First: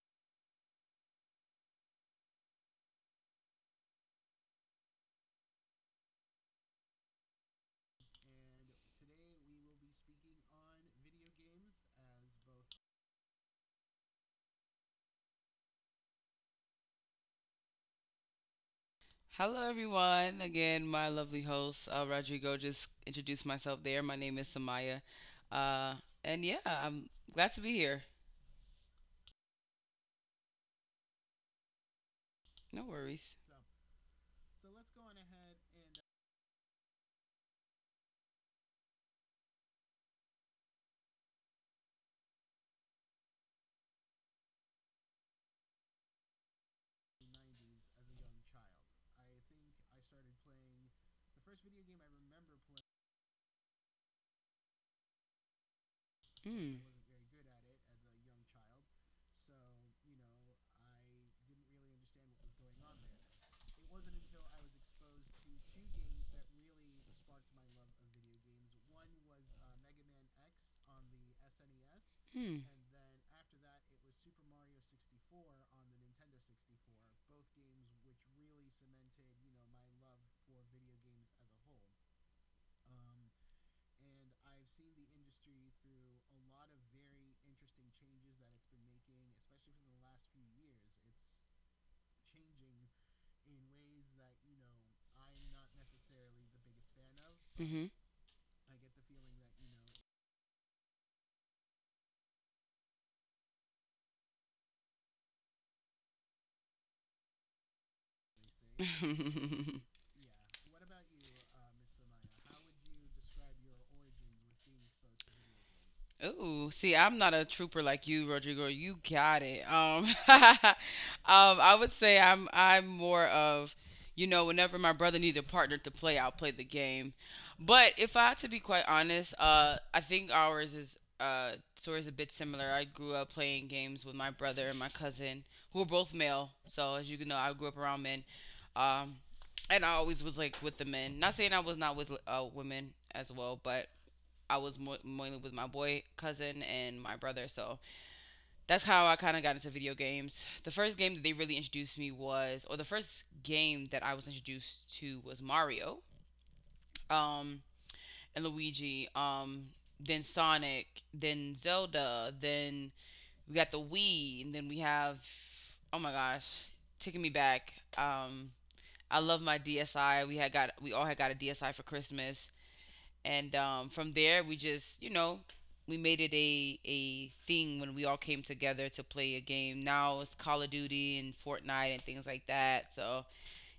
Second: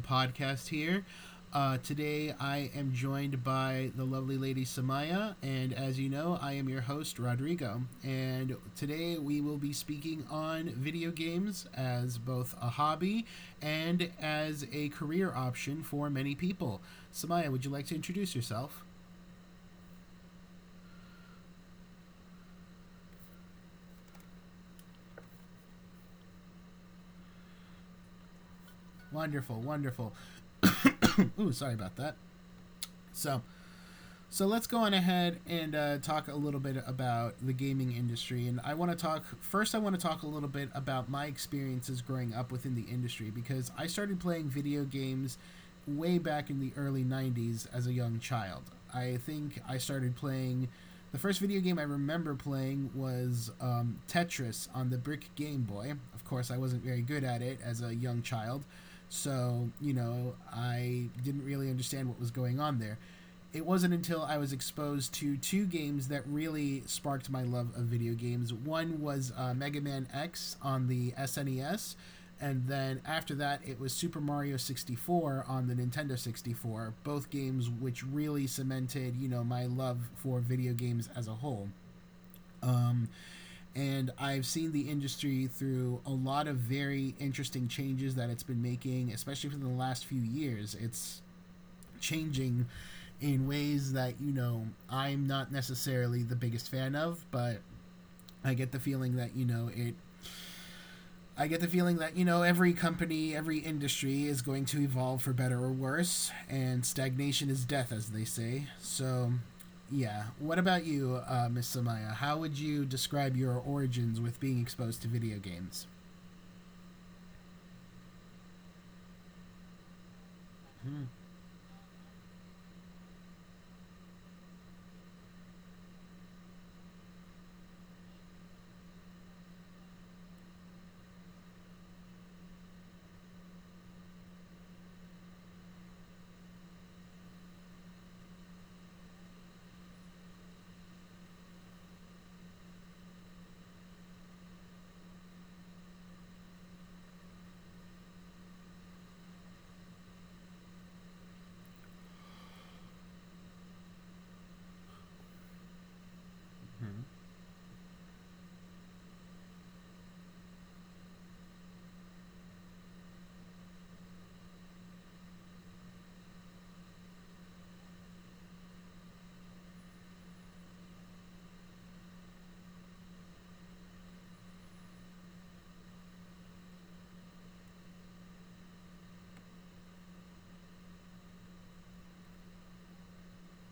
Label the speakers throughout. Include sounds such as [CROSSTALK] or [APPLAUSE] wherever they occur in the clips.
Speaker 1: podcast here. Today, I am joined by the lovely lady Samaya, and as you know, I am your host, Rodrigo. And today, we will be speaking on video games as both a hobby and as a career option for many people. Samaya, would you like to introduce yourself?
Speaker 2: Hello, everyone. Again, my lovely host, Rodrigo, just introduced myself there. My name is Samaya. Uh, and yeah, I'm glad to be here.
Speaker 1: Wonderful, wonderful. [COUGHS] Ooh, sorry about that.
Speaker 2: No worries.
Speaker 1: So, So let's go on ahead and talk a little bit about the gaming industry. And I want to talk first, I want to talk a little bit about my experiences growing up within the industry because I started playing video games way back in the early 90s as a young child. I think I started playing. The first video game I remember playing was Tetris on the brick Game Boy. Of course, I
Speaker 2: Mm.
Speaker 1: wasn't very good at it as a young child, so, you know, I didn't really understand what was going on there. It wasn't until I was exposed to two games that really sparked my love of video games. One was Mega Man X on the SNES,
Speaker 2: Mm.
Speaker 1: and then after that, it was Super Mario 64 on the Nintendo 64, both games which really cemented, you know, my love for video games as a whole. Um, and I've seen the industry through a lot of very interesting changes that it's been making, especially within the last few years. It's changing in ways that, you know, I'm not necessarily the biggest fan of, but I get the feeling that you know it. I get the feeling that, you know, every company, every industry is going to evolve for better or worse, and stagnation is death, as they say. So,
Speaker 2: Mm-hmm. [LAUGHS]
Speaker 1: yeah. What about you, Miss Samaya? How would you describe your origins with being exposed to video games?
Speaker 2: Ooh, see, I'm not a trooper like you, Rodrigo. You got it. [LAUGHS] I would say I'm more of, whenever my brother needed a partner to play, I'll play the game. But if I had to be quite honest, I think ours is sort of a bit similar. I grew up playing games with my brother and my cousin, who were both male. So as you can know, I grew up around men. Um, and I always was like with the men. Not saying I was not with women as well, but I was mainly with my boy cousin and my brother. So that's how I kind of got into video games. The first game that they really introduced me was, or the first game that I was introduced to was Mario,
Speaker 1: Mhm.
Speaker 2: um, and Luigi, then Sonic, then Zelda, then we got the Wii, and then we have, oh my gosh, taking me back. I love my DSi. We all had got a DSi for Christmas. And from there, we just we made it a thing when we all came together to play a game. Now it's Call of Duty and Fortnite and things like that, so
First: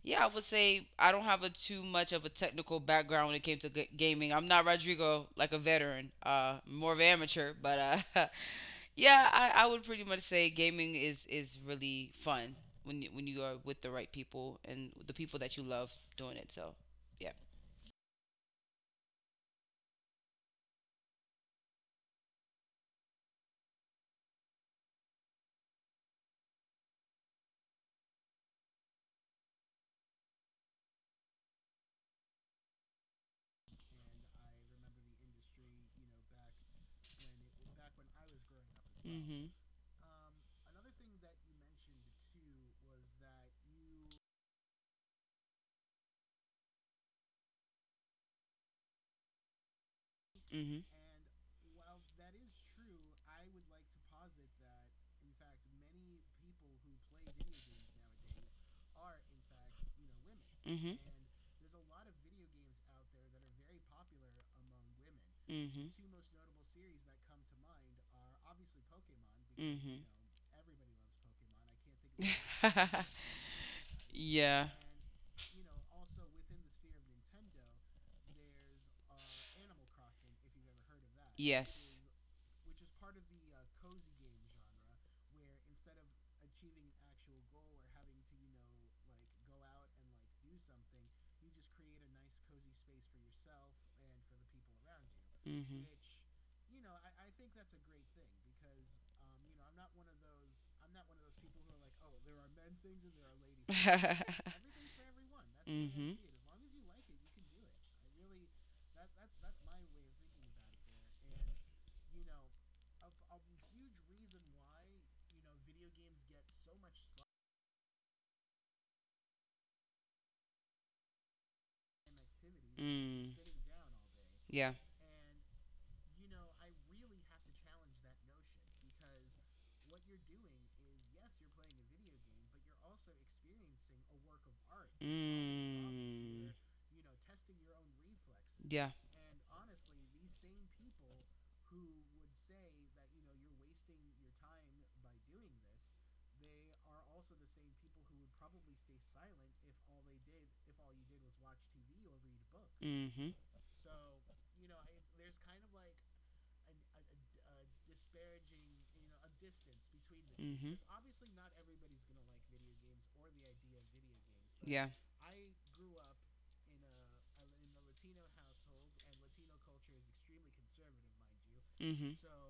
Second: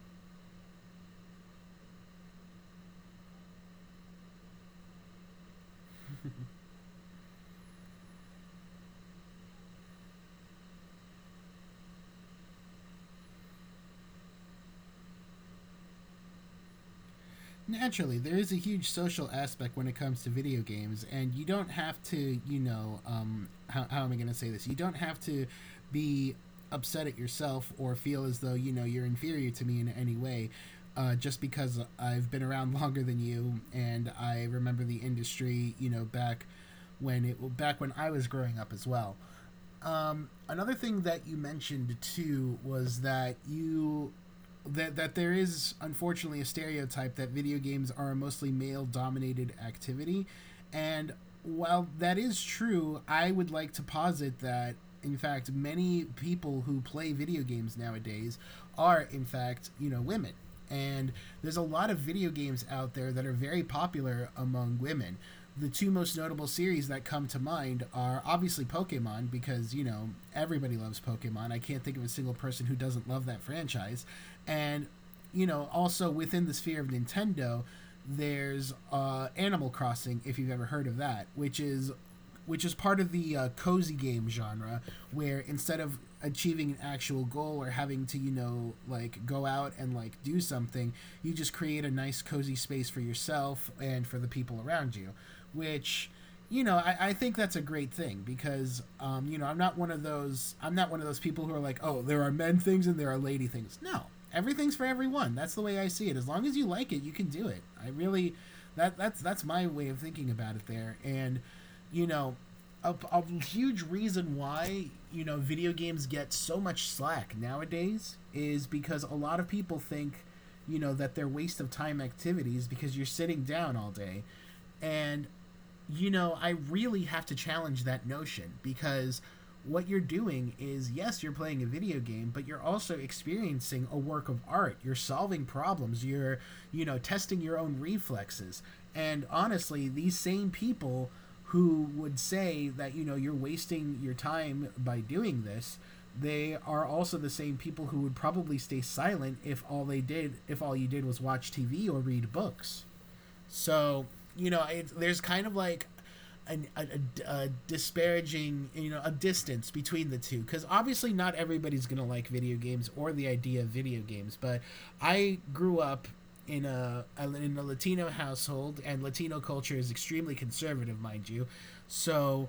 Speaker 2: yeah. I would say I don't have a too much of a technical background when it came to gaming. I'm not Rodrigo, like a veteran, more of an amateur, but [LAUGHS] yeah. I would pretty much say gaming is really fun when when you are with the right people and the people that you love doing it, so yeah.
Speaker 1: Naturally, there is a huge social aspect when it comes to video games, and you don't have to, you know, how am I going to say this? You don't have to be upset at yourself or feel as though, you know, you're inferior to me in any way just because I've been around [LAUGHS] longer than you and I remember the industry, you know, back when I was growing up as well.
Speaker 2: Mhm.
Speaker 1: Another thing that you mentioned too was that you that that there is unfortunately a stereotype that video games are a mostly male dominated activity.
Speaker 2: Mhm.
Speaker 1: And while that is true, I would like to posit that in fact many people who play video games nowadays are in fact, you know, women.
Speaker 2: Mhm.
Speaker 1: And there's a lot of video games out there that are very popular among women.
Speaker 2: The
Speaker 1: The
Speaker 2: Mm-hmm.
Speaker 1: two most notable series that come to mind are obviously Pokemon, because, you know,
Speaker 2: [LAUGHS]
Speaker 1: everybody loves Pokemon. I can't think of a
Speaker 2: [LAUGHS]
Speaker 1: single person
Speaker 2: Another
Speaker 1: who
Speaker 2: series like that,
Speaker 1: doesn't love that franchise.
Speaker 2: yeah.
Speaker 1: And, you know, also within the sphere of Nintendo, there's Animal Crossing, if you've ever heard of that, which is part of the cozy game genre, where instead of achieving an actual goal or having to, you know, like go out and like do something, you just create a nice cozy space for yourself and for the people around you,
Speaker 2: Mm-hmm.
Speaker 1: which. You know, I think that's a great thing because, you know, I'm not one of those people who are like, oh, there are men things and there are lady
Speaker 2: [LAUGHS]
Speaker 1: things. No,
Speaker 2: things
Speaker 1: everything's for everyone. That's the way I see
Speaker 2: Mhm.
Speaker 1: it. As long as you like it, you can do it. That's my way of thinking about it there. And, you know, a huge reason why, you know, video games get so much slack nowadays is because a lot of people think, you know, that they're waste of time activities because you're sitting down all day,
Speaker 2: Yeah.
Speaker 1: and you know I really have to challenge that notion because what you're doing is, yes, you're playing a video game, but you're also experiencing a work of art. You're solving problems, you know, testing your own reflexes.
Speaker 2: Yeah.
Speaker 1: And honestly, these same people who would say that, you know, you're wasting your time by doing this, they are also the same people who would probably stay silent if all you did was watch TV or read books.
Speaker 2: Mm-hmm.
Speaker 1: So, you know, there's kind of like an, a,
Speaker 2: A,
Speaker 1: a disparaging, you know, a distance between the two. Because
Speaker 2: Mm-hmm.
Speaker 1: obviously, not everybody's going to like video games or the idea of video games. But
Speaker 2: Yeah.
Speaker 1: I grew up in a Latino household, and Latino culture is extremely conservative, mind you.
Speaker 2: Mm-hmm.
Speaker 1: So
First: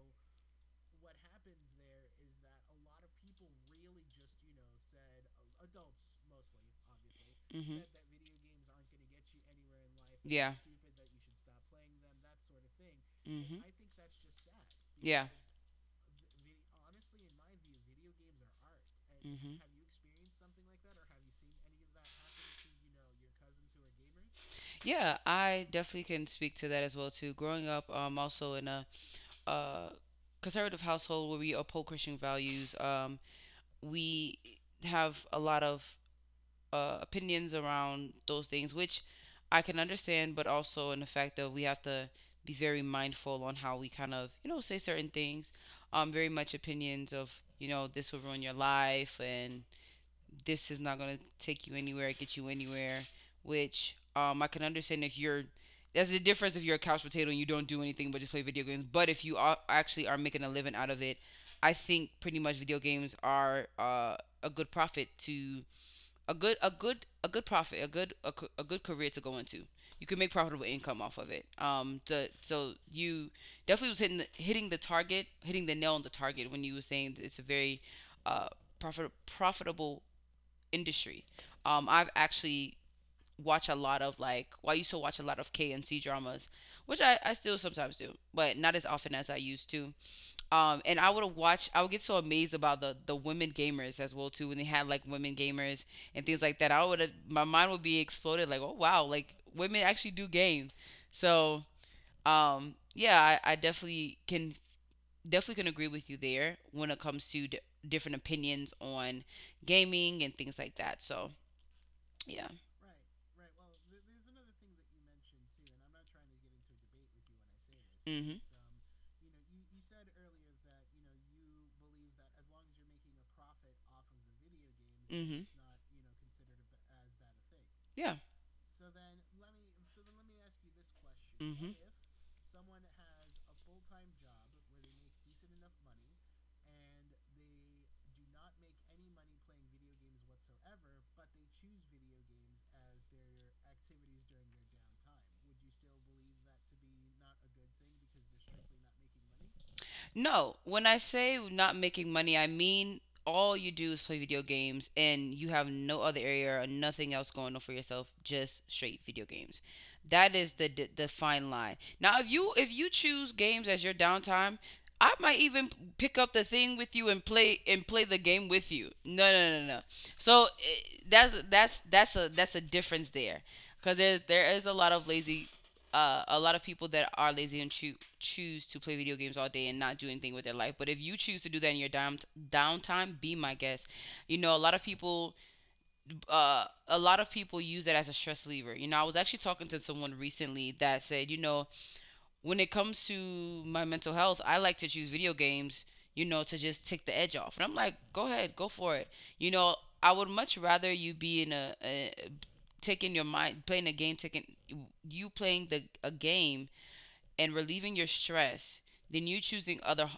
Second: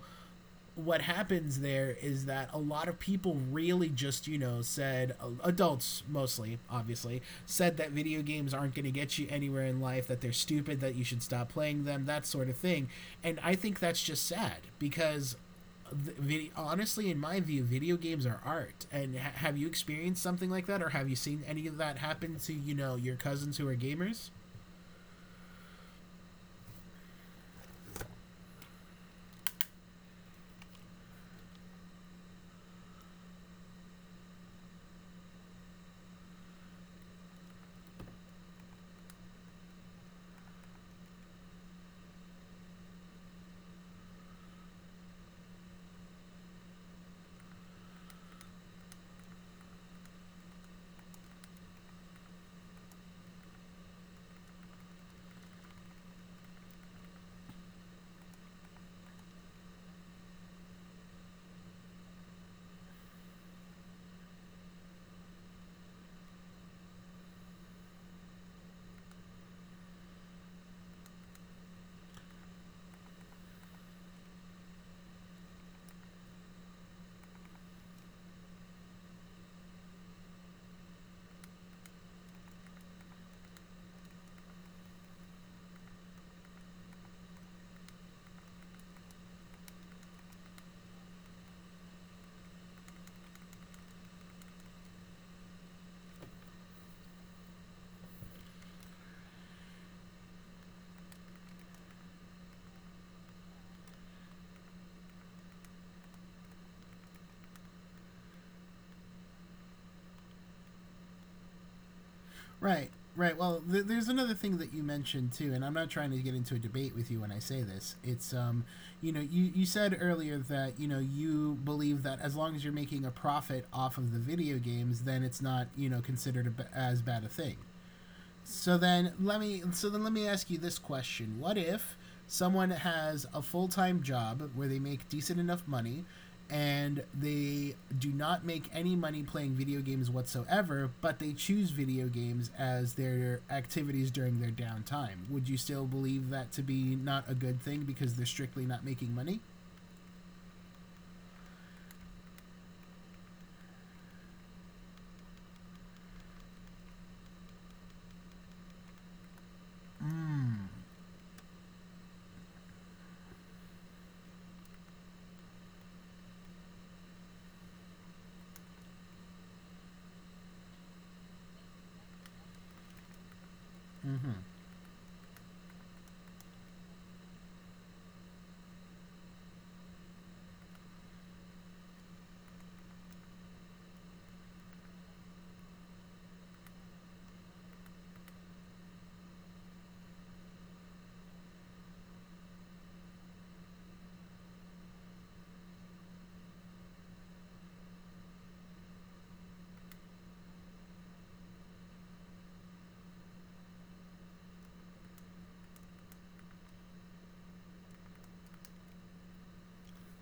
Speaker 1: what happens there is that a lot of people really just, you know, said adults mostly obviously said that video games aren't going to get you anywhere in life, that they're stupid, that you should stop playing them, that sort of thing. And I think that's just sad because honestly in my view video games are art. And
Speaker 2: Mhm.
Speaker 1: have you experienced something like that, or have you seen any of that happen to, you know, your cousins who are gamers?
Speaker 2: Yeah, I definitely can speak to that as well too. Growing up, also in a uh, conservative household where we uphold Christian values, we have a lot of opinions around those things, which I can understand, but also in the fact that we have to be very mindful on how we kind of, say certain things. Very much opinions of, this will ruin your life and this is not going to take you anywhere, get you anywhere, which I can understand if you're. That's the difference if you're a couch potato and you don't do anything but just play video games. But if you are, actually are making a living out of it, I think pretty much video games are a good profit to a good a a good career to go into. You can make profitable income off of it. Um the so you definitely was hitting the target hitting the nail on the target when you were saying that it's a very uh profitable industry. I've actually watched, a lot of like, well, I used to watch a lot of K and C dramas, which I still sometimes do, but not as often as I used to. And I would have watched. I would get so amazed about the women gamers as well too, when they had like women gamers and things like that. I would have my mind would be exploded, like, oh wow, like women actually do game. So yeah, I definitely can agree with you there when it comes to different opinions on gaming and things like that. So yeah.
Speaker 1: Right, right. Well, there's another thing that you mentioned too, and I'm not trying to get into a debate with you when I say this. It's
Speaker 2: Hmm.
Speaker 1: you know, you said earlier that, you know, you believe that as long as you're making a profit off of the video games, then it's
Speaker 2: Mhm.
Speaker 1: not, you know, considered as bad a thing.
Speaker 2: Yeah.
Speaker 1: So then let me ask you this question. What
Speaker 2: Mhm.
Speaker 1: if someone has a full-time job where they make decent enough money and they do not make any money playing video games whatsoever, but they choose video games as their activities during their downtime. Would you still believe that to be not a good thing because they're strictly not making money?
Speaker 2: No, when I say not making money, I mean all you do is play video games and you have no other area or nothing else going on for yourself, just straight video games. That is the the fine line. Now, if you choose games as your downtime, I might even pick up the thing with you and play the game with you. No, no, no, no. So that's a difference there, because there
Speaker 1: Mm-hmm.
Speaker 2: there is a lot of lazy, a lot of people that are lazy and choose to play video games all day and not do anything with their life. But if you choose to do that in your downtime, be my guest. You know, a lot of people, a lot of people use it as a stress reliever. I was actually talking to someone recently that said, when it comes to my mental health, I like to choose video games. To just take the edge off. And I'm like, go ahead, go for it. You know, I would much rather you be in a, taking your mind playing a game taking you playing the a game and relieving your stress than you choosing other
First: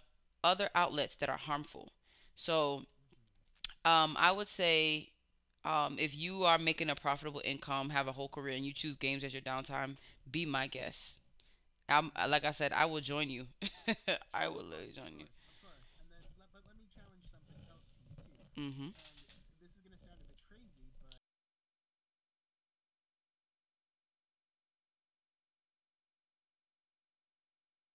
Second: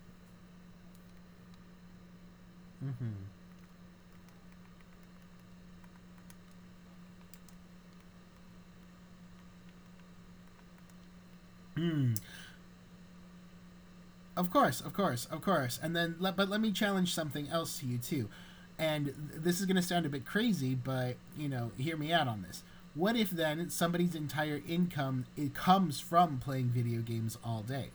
Speaker 2: other outlets that are harmful. So I would say if you are making a profitable income, have a whole career, and you choose games as your downtime, be my guest. Like I said, I will join you. [LAUGHS] I
Speaker 1: Of
Speaker 2: will
Speaker 1: course,
Speaker 2: literally
Speaker 1: of
Speaker 2: join
Speaker 1: course,
Speaker 2: you.
Speaker 1: of course. And then, but let me challenge something else to you too.
Speaker 2: Mm-hmm.
Speaker 1: And this is going to sound a bit crazy, but, you know, hear me out on this. What if then somebody's entire income it comes from playing video games all day?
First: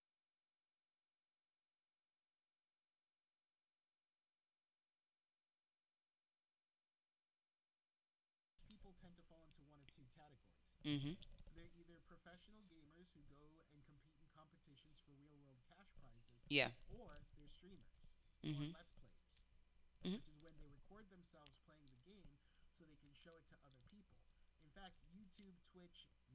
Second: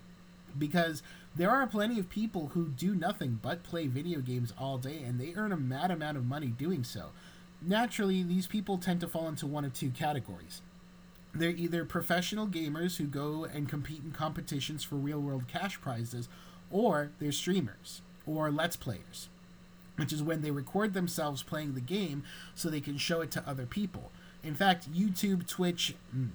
Speaker 1: Because there are plenty of people who do nothing but play video games all day, and they earn a mad amount of money doing so. Naturally, these people tend to fall into one of two categories:
Speaker 2: Mm-hmm.
Speaker 1: they're either professional gamers who go and compete in competitions for real world cash prizes,
Speaker 2: Yeah.
Speaker 1: or they're streamers or
Speaker 2: Mm-hmm.
Speaker 1: let's players, which is when they record themselves playing the game so they can show it to other people. In fact, YouTube, Twitch,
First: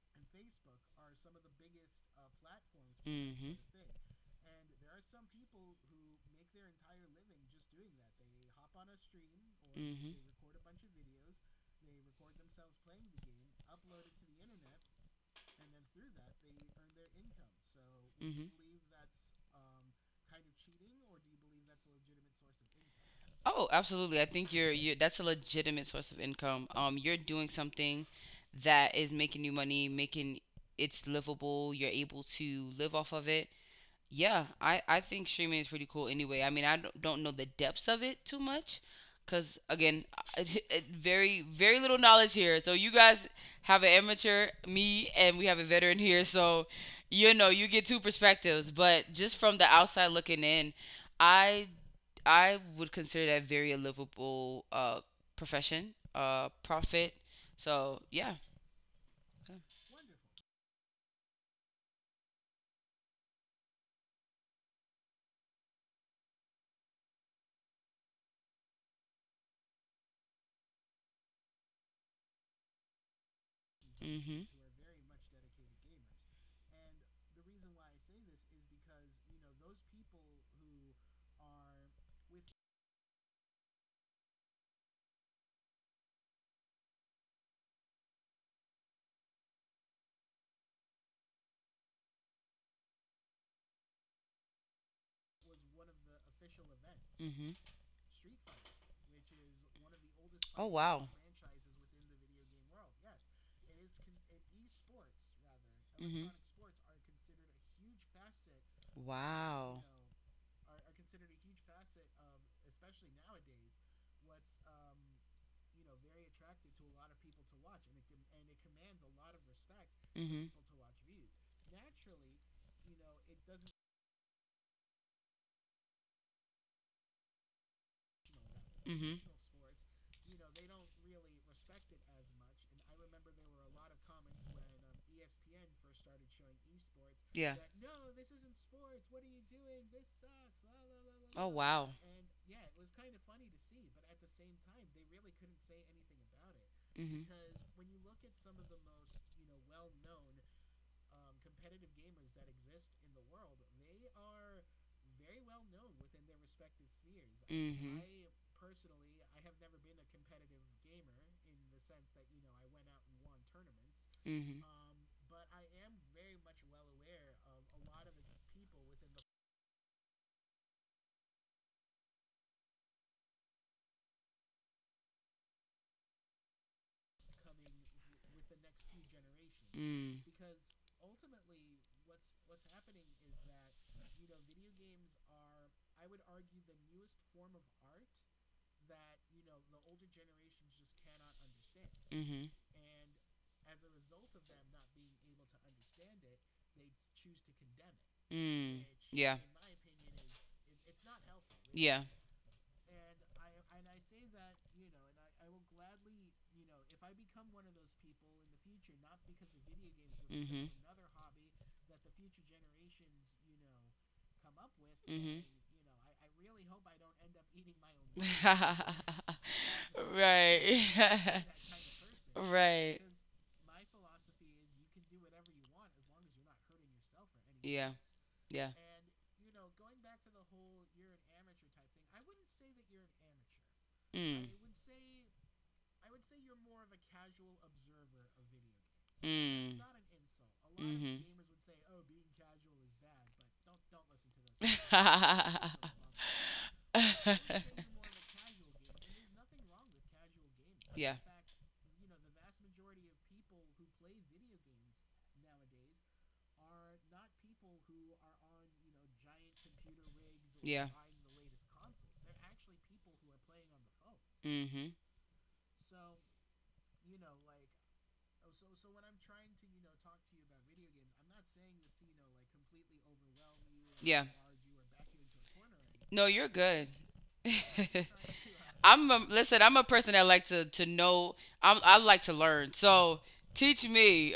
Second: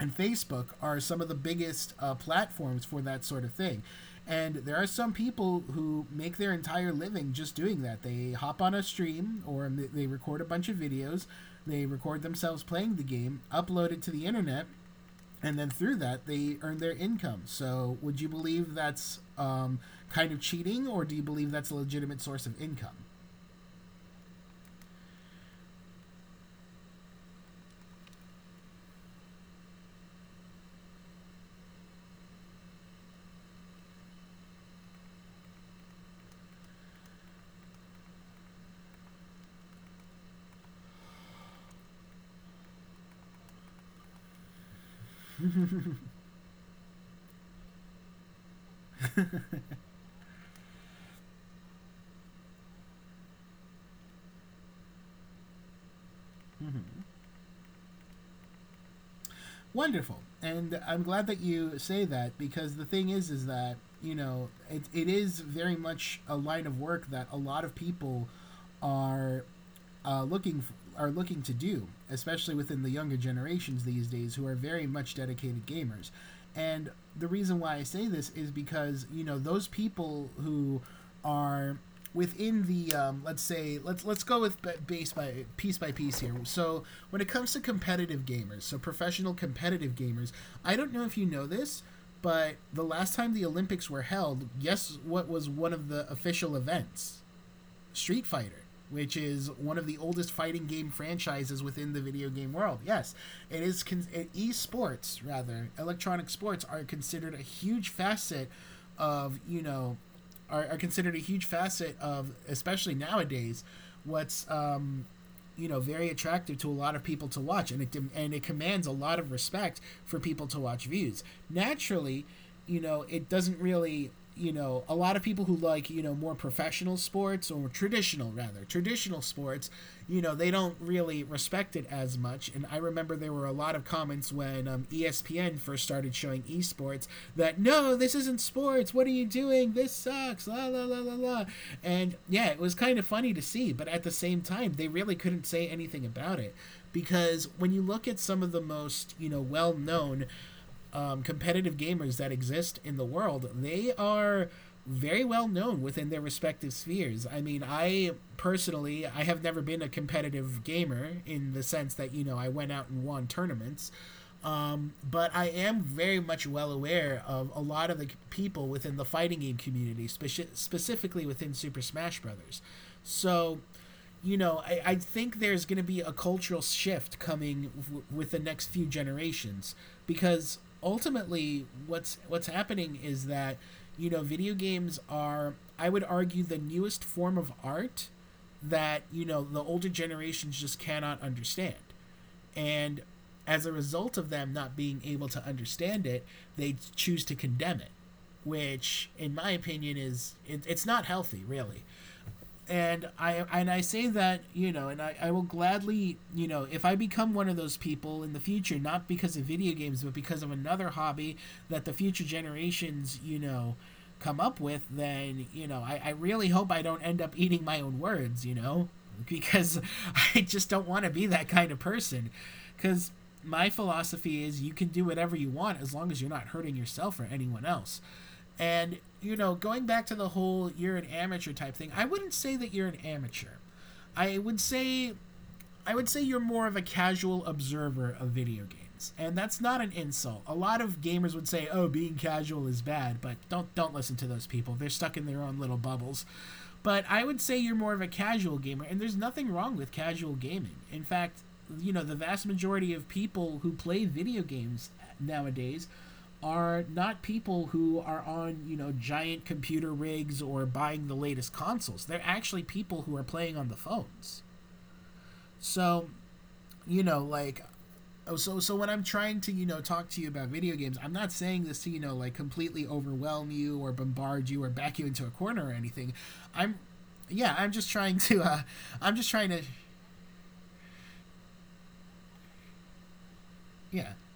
Speaker 1: and Facebook are some of the biggest platforms for that sort of thing.
Speaker 2: thing.
Speaker 1: And there are some people who make their entire living just doing that. They hop on a stream or they record a bunch of videos, they record themselves playing the game, upload it to the internet, and then through that they earn their income. So would you believe that's kind of cheating, or do you believe that's a legitimate source of income?
Speaker 2: Oh, absolutely. I think you're you that's a legitimate source of income. You're doing something that is making you money, making it's livable. You're able to live off of it. Yeah, I think streaming is pretty cool anyway. I mean, I don't know the depths of it too much, cuz again, [LAUGHS] very very little knowledge here. So you guys have an amateur, me, and we have a veteran here, so you get two perspectives, but just from the outside looking in, I I would consider that very a livable profession, profit. So, yeah. Yeah.
Speaker 1: Wonderful, and I'm glad that you say that because the thing is that, you know, it is very much a line of work that a lot of people are looking for, are looking to do, especially within the younger generations these days, who
Speaker 2: Mhm.
Speaker 1: are very much dedicated gamers. And the reason why I say this is because, you know, those people who are within the let's say let's go with base by piece here. So when it comes to competitive gamers, so professional competitive gamers, I don't know if you know this, but the last time the Olympics were held, guess what was one of the official events?
Speaker 2: Mhm.
Speaker 1: Street Fighter, which is one of the oldest fighting game franchises within the video game world. Yes, it is.
Speaker 2: Is.
Speaker 1: Esports, rather, electronic
Speaker 2: Mhm.
Speaker 1: sports are considered a huge facet of you know are considered a huge facet of, especially nowadays, what's you know, very attractive to a lot of people to watch. And it commands a lot of respect for people
Speaker 2: Mhm.
Speaker 1: to watch views naturally. You know, it doesn't really, you know, a lot of people who like, you know, more professional sports or traditional
Speaker 2: Mhm.
Speaker 1: sports, you know, they don't really respect it as much. And I remember there were a lot of comments when ESPN first started showing esports,
Speaker 2: Yeah.
Speaker 1: that no, this isn't sports. What are you doing? This sucks. La la la la la.
Speaker 2: Wow.
Speaker 1: And yeah, it was kind of funny to see, but at the same time, they really couldn't say anything about it
Speaker 2: Mhm.
Speaker 1: because when you look at some of the most well known competitive gamers that exist in the world, they are very well known within their respective spheres. I mean,
Speaker 2: Mhm.
Speaker 1: I personally, I have never been a competitive gamer in the sense that, I went out and won tournaments.
Speaker 2: Mm-hmm.
Speaker 1: But I am very much well aware of a lot of the people within the
Speaker 2: the
Speaker 1: fighting game community, specifically within Super Smash Brothers. So, I think there's going to be a cultural shift coming with the next few generations
Speaker 2: Mm.
Speaker 1: because ultimately, what's happening is that video games are, I would argue, the newest form of art that the older generations just cannot understand,
Speaker 2: Mm-hmm.
Speaker 1: and as a result of them not being able to understand it, they choose to condemn it,
Speaker 2: Mm.
Speaker 1: which, in my opinion, it's not healthy, really.
Speaker 2: Yeah.
Speaker 1: And I say that, and I will gladly if I become one of those people in the future, not because of video games, but because of
Speaker 2: Mhm.
Speaker 1: another hobby that the future generations come up with, then
Speaker 2: Mhm.
Speaker 1: I really hope I don't end up eating my own words,
Speaker 2: [LAUGHS] [LAUGHS]
Speaker 1: [LAUGHS] because I just
Speaker 2: Right.
Speaker 1: don't
Speaker 2: [LAUGHS]
Speaker 1: want to
Speaker 2: That
Speaker 1: be
Speaker 2: kind
Speaker 1: that kind of person,
Speaker 2: because.
Speaker 1: because my philosophy is you can do whatever you want as long as you're not hurting yourself or anyone
Speaker 2: Else.
Speaker 1: else.
Speaker 2: Yeah.
Speaker 1: And, going back to the whole you're an amateur type thing, I wouldn't say that you're an amateur. I
Speaker 2: Mm.
Speaker 1: would say I would say you're more of a casual observer of video games, and that's not
Speaker 2: Mm.
Speaker 1: an insult. A lot of
Speaker 2: Mhm.
Speaker 1: gamers would say, "Oh, being casual is bad," but don't listen to those people. They're stuck in
Speaker 2: [LAUGHS]
Speaker 1: their own little bubbles.
Speaker 2: [LAUGHS] I
Speaker 1: But
Speaker 2: would
Speaker 1: I
Speaker 2: say
Speaker 1: would say
Speaker 2: you're.
Speaker 1: you're more of a
Speaker 2: [LAUGHS]
Speaker 1: casual gamer, and there's nothing wrong with casual gaming. In fact, the vast majority of people who play video games nowadays are not people who are on, giant computer rigs or buying the latest consoles. They're actually people who are playing on the phones.
Speaker 2: Mm hmm.
Speaker 1: So like, oh, so when I'm trying to talk to you about video games, I'm not saying this to like completely overwhelm you or bombard you or back you into a
Speaker 2: Anything.
Speaker 1: corner or anything.
Speaker 2: No, you're
Speaker 1: I'm
Speaker 2: good.
Speaker 1: Yeah, I'm just trying to
Speaker 2: [LAUGHS] I'm just I'm
Speaker 1: I'm
Speaker 2: a,
Speaker 1: just trying
Speaker 2: listen.
Speaker 1: to
Speaker 2: I'm a person that like to know. I like to learn. So teach
Speaker 1: yeah,
Speaker 2: me, [LAUGHS]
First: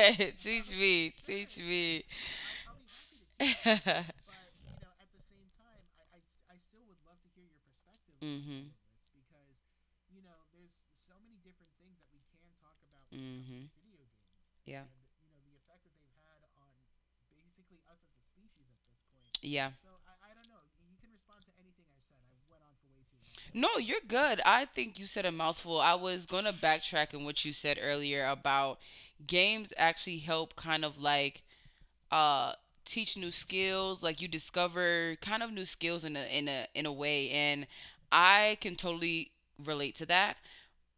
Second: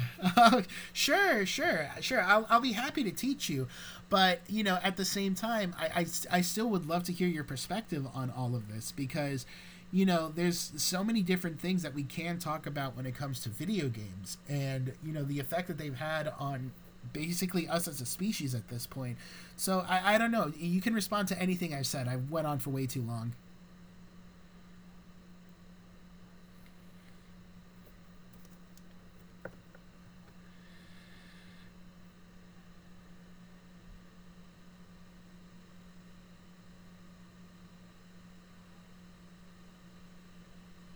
Speaker 1: [LAUGHS] Uh, sure, sure,
Speaker 2: me.
Speaker 1: sure. I'll be happy to
Speaker 2: [LAUGHS]
Speaker 1: teach you.
Speaker 2: But.
Speaker 1: But, at the same time, I still would love to hear your perspective on all of this because, there's so many different things that we can talk about when it comes to
Speaker 2: Hmm.
Speaker 1: video games
Speaker 2: Yeah.
Speaker 1: and, the effect that they've had on basically us as a species at this point.
Speaker 2: Yeah.
Speaker 1: So I don't know. You can respond to anything I've said. I went on for way too long.
Speaker 2: No, you're good. I think you said a mouthful. I was going to backtrack on what you said earlier about games actually help kind of like uh teach new skills, like you discover kind of new skills in a way, and I can totally relate to that.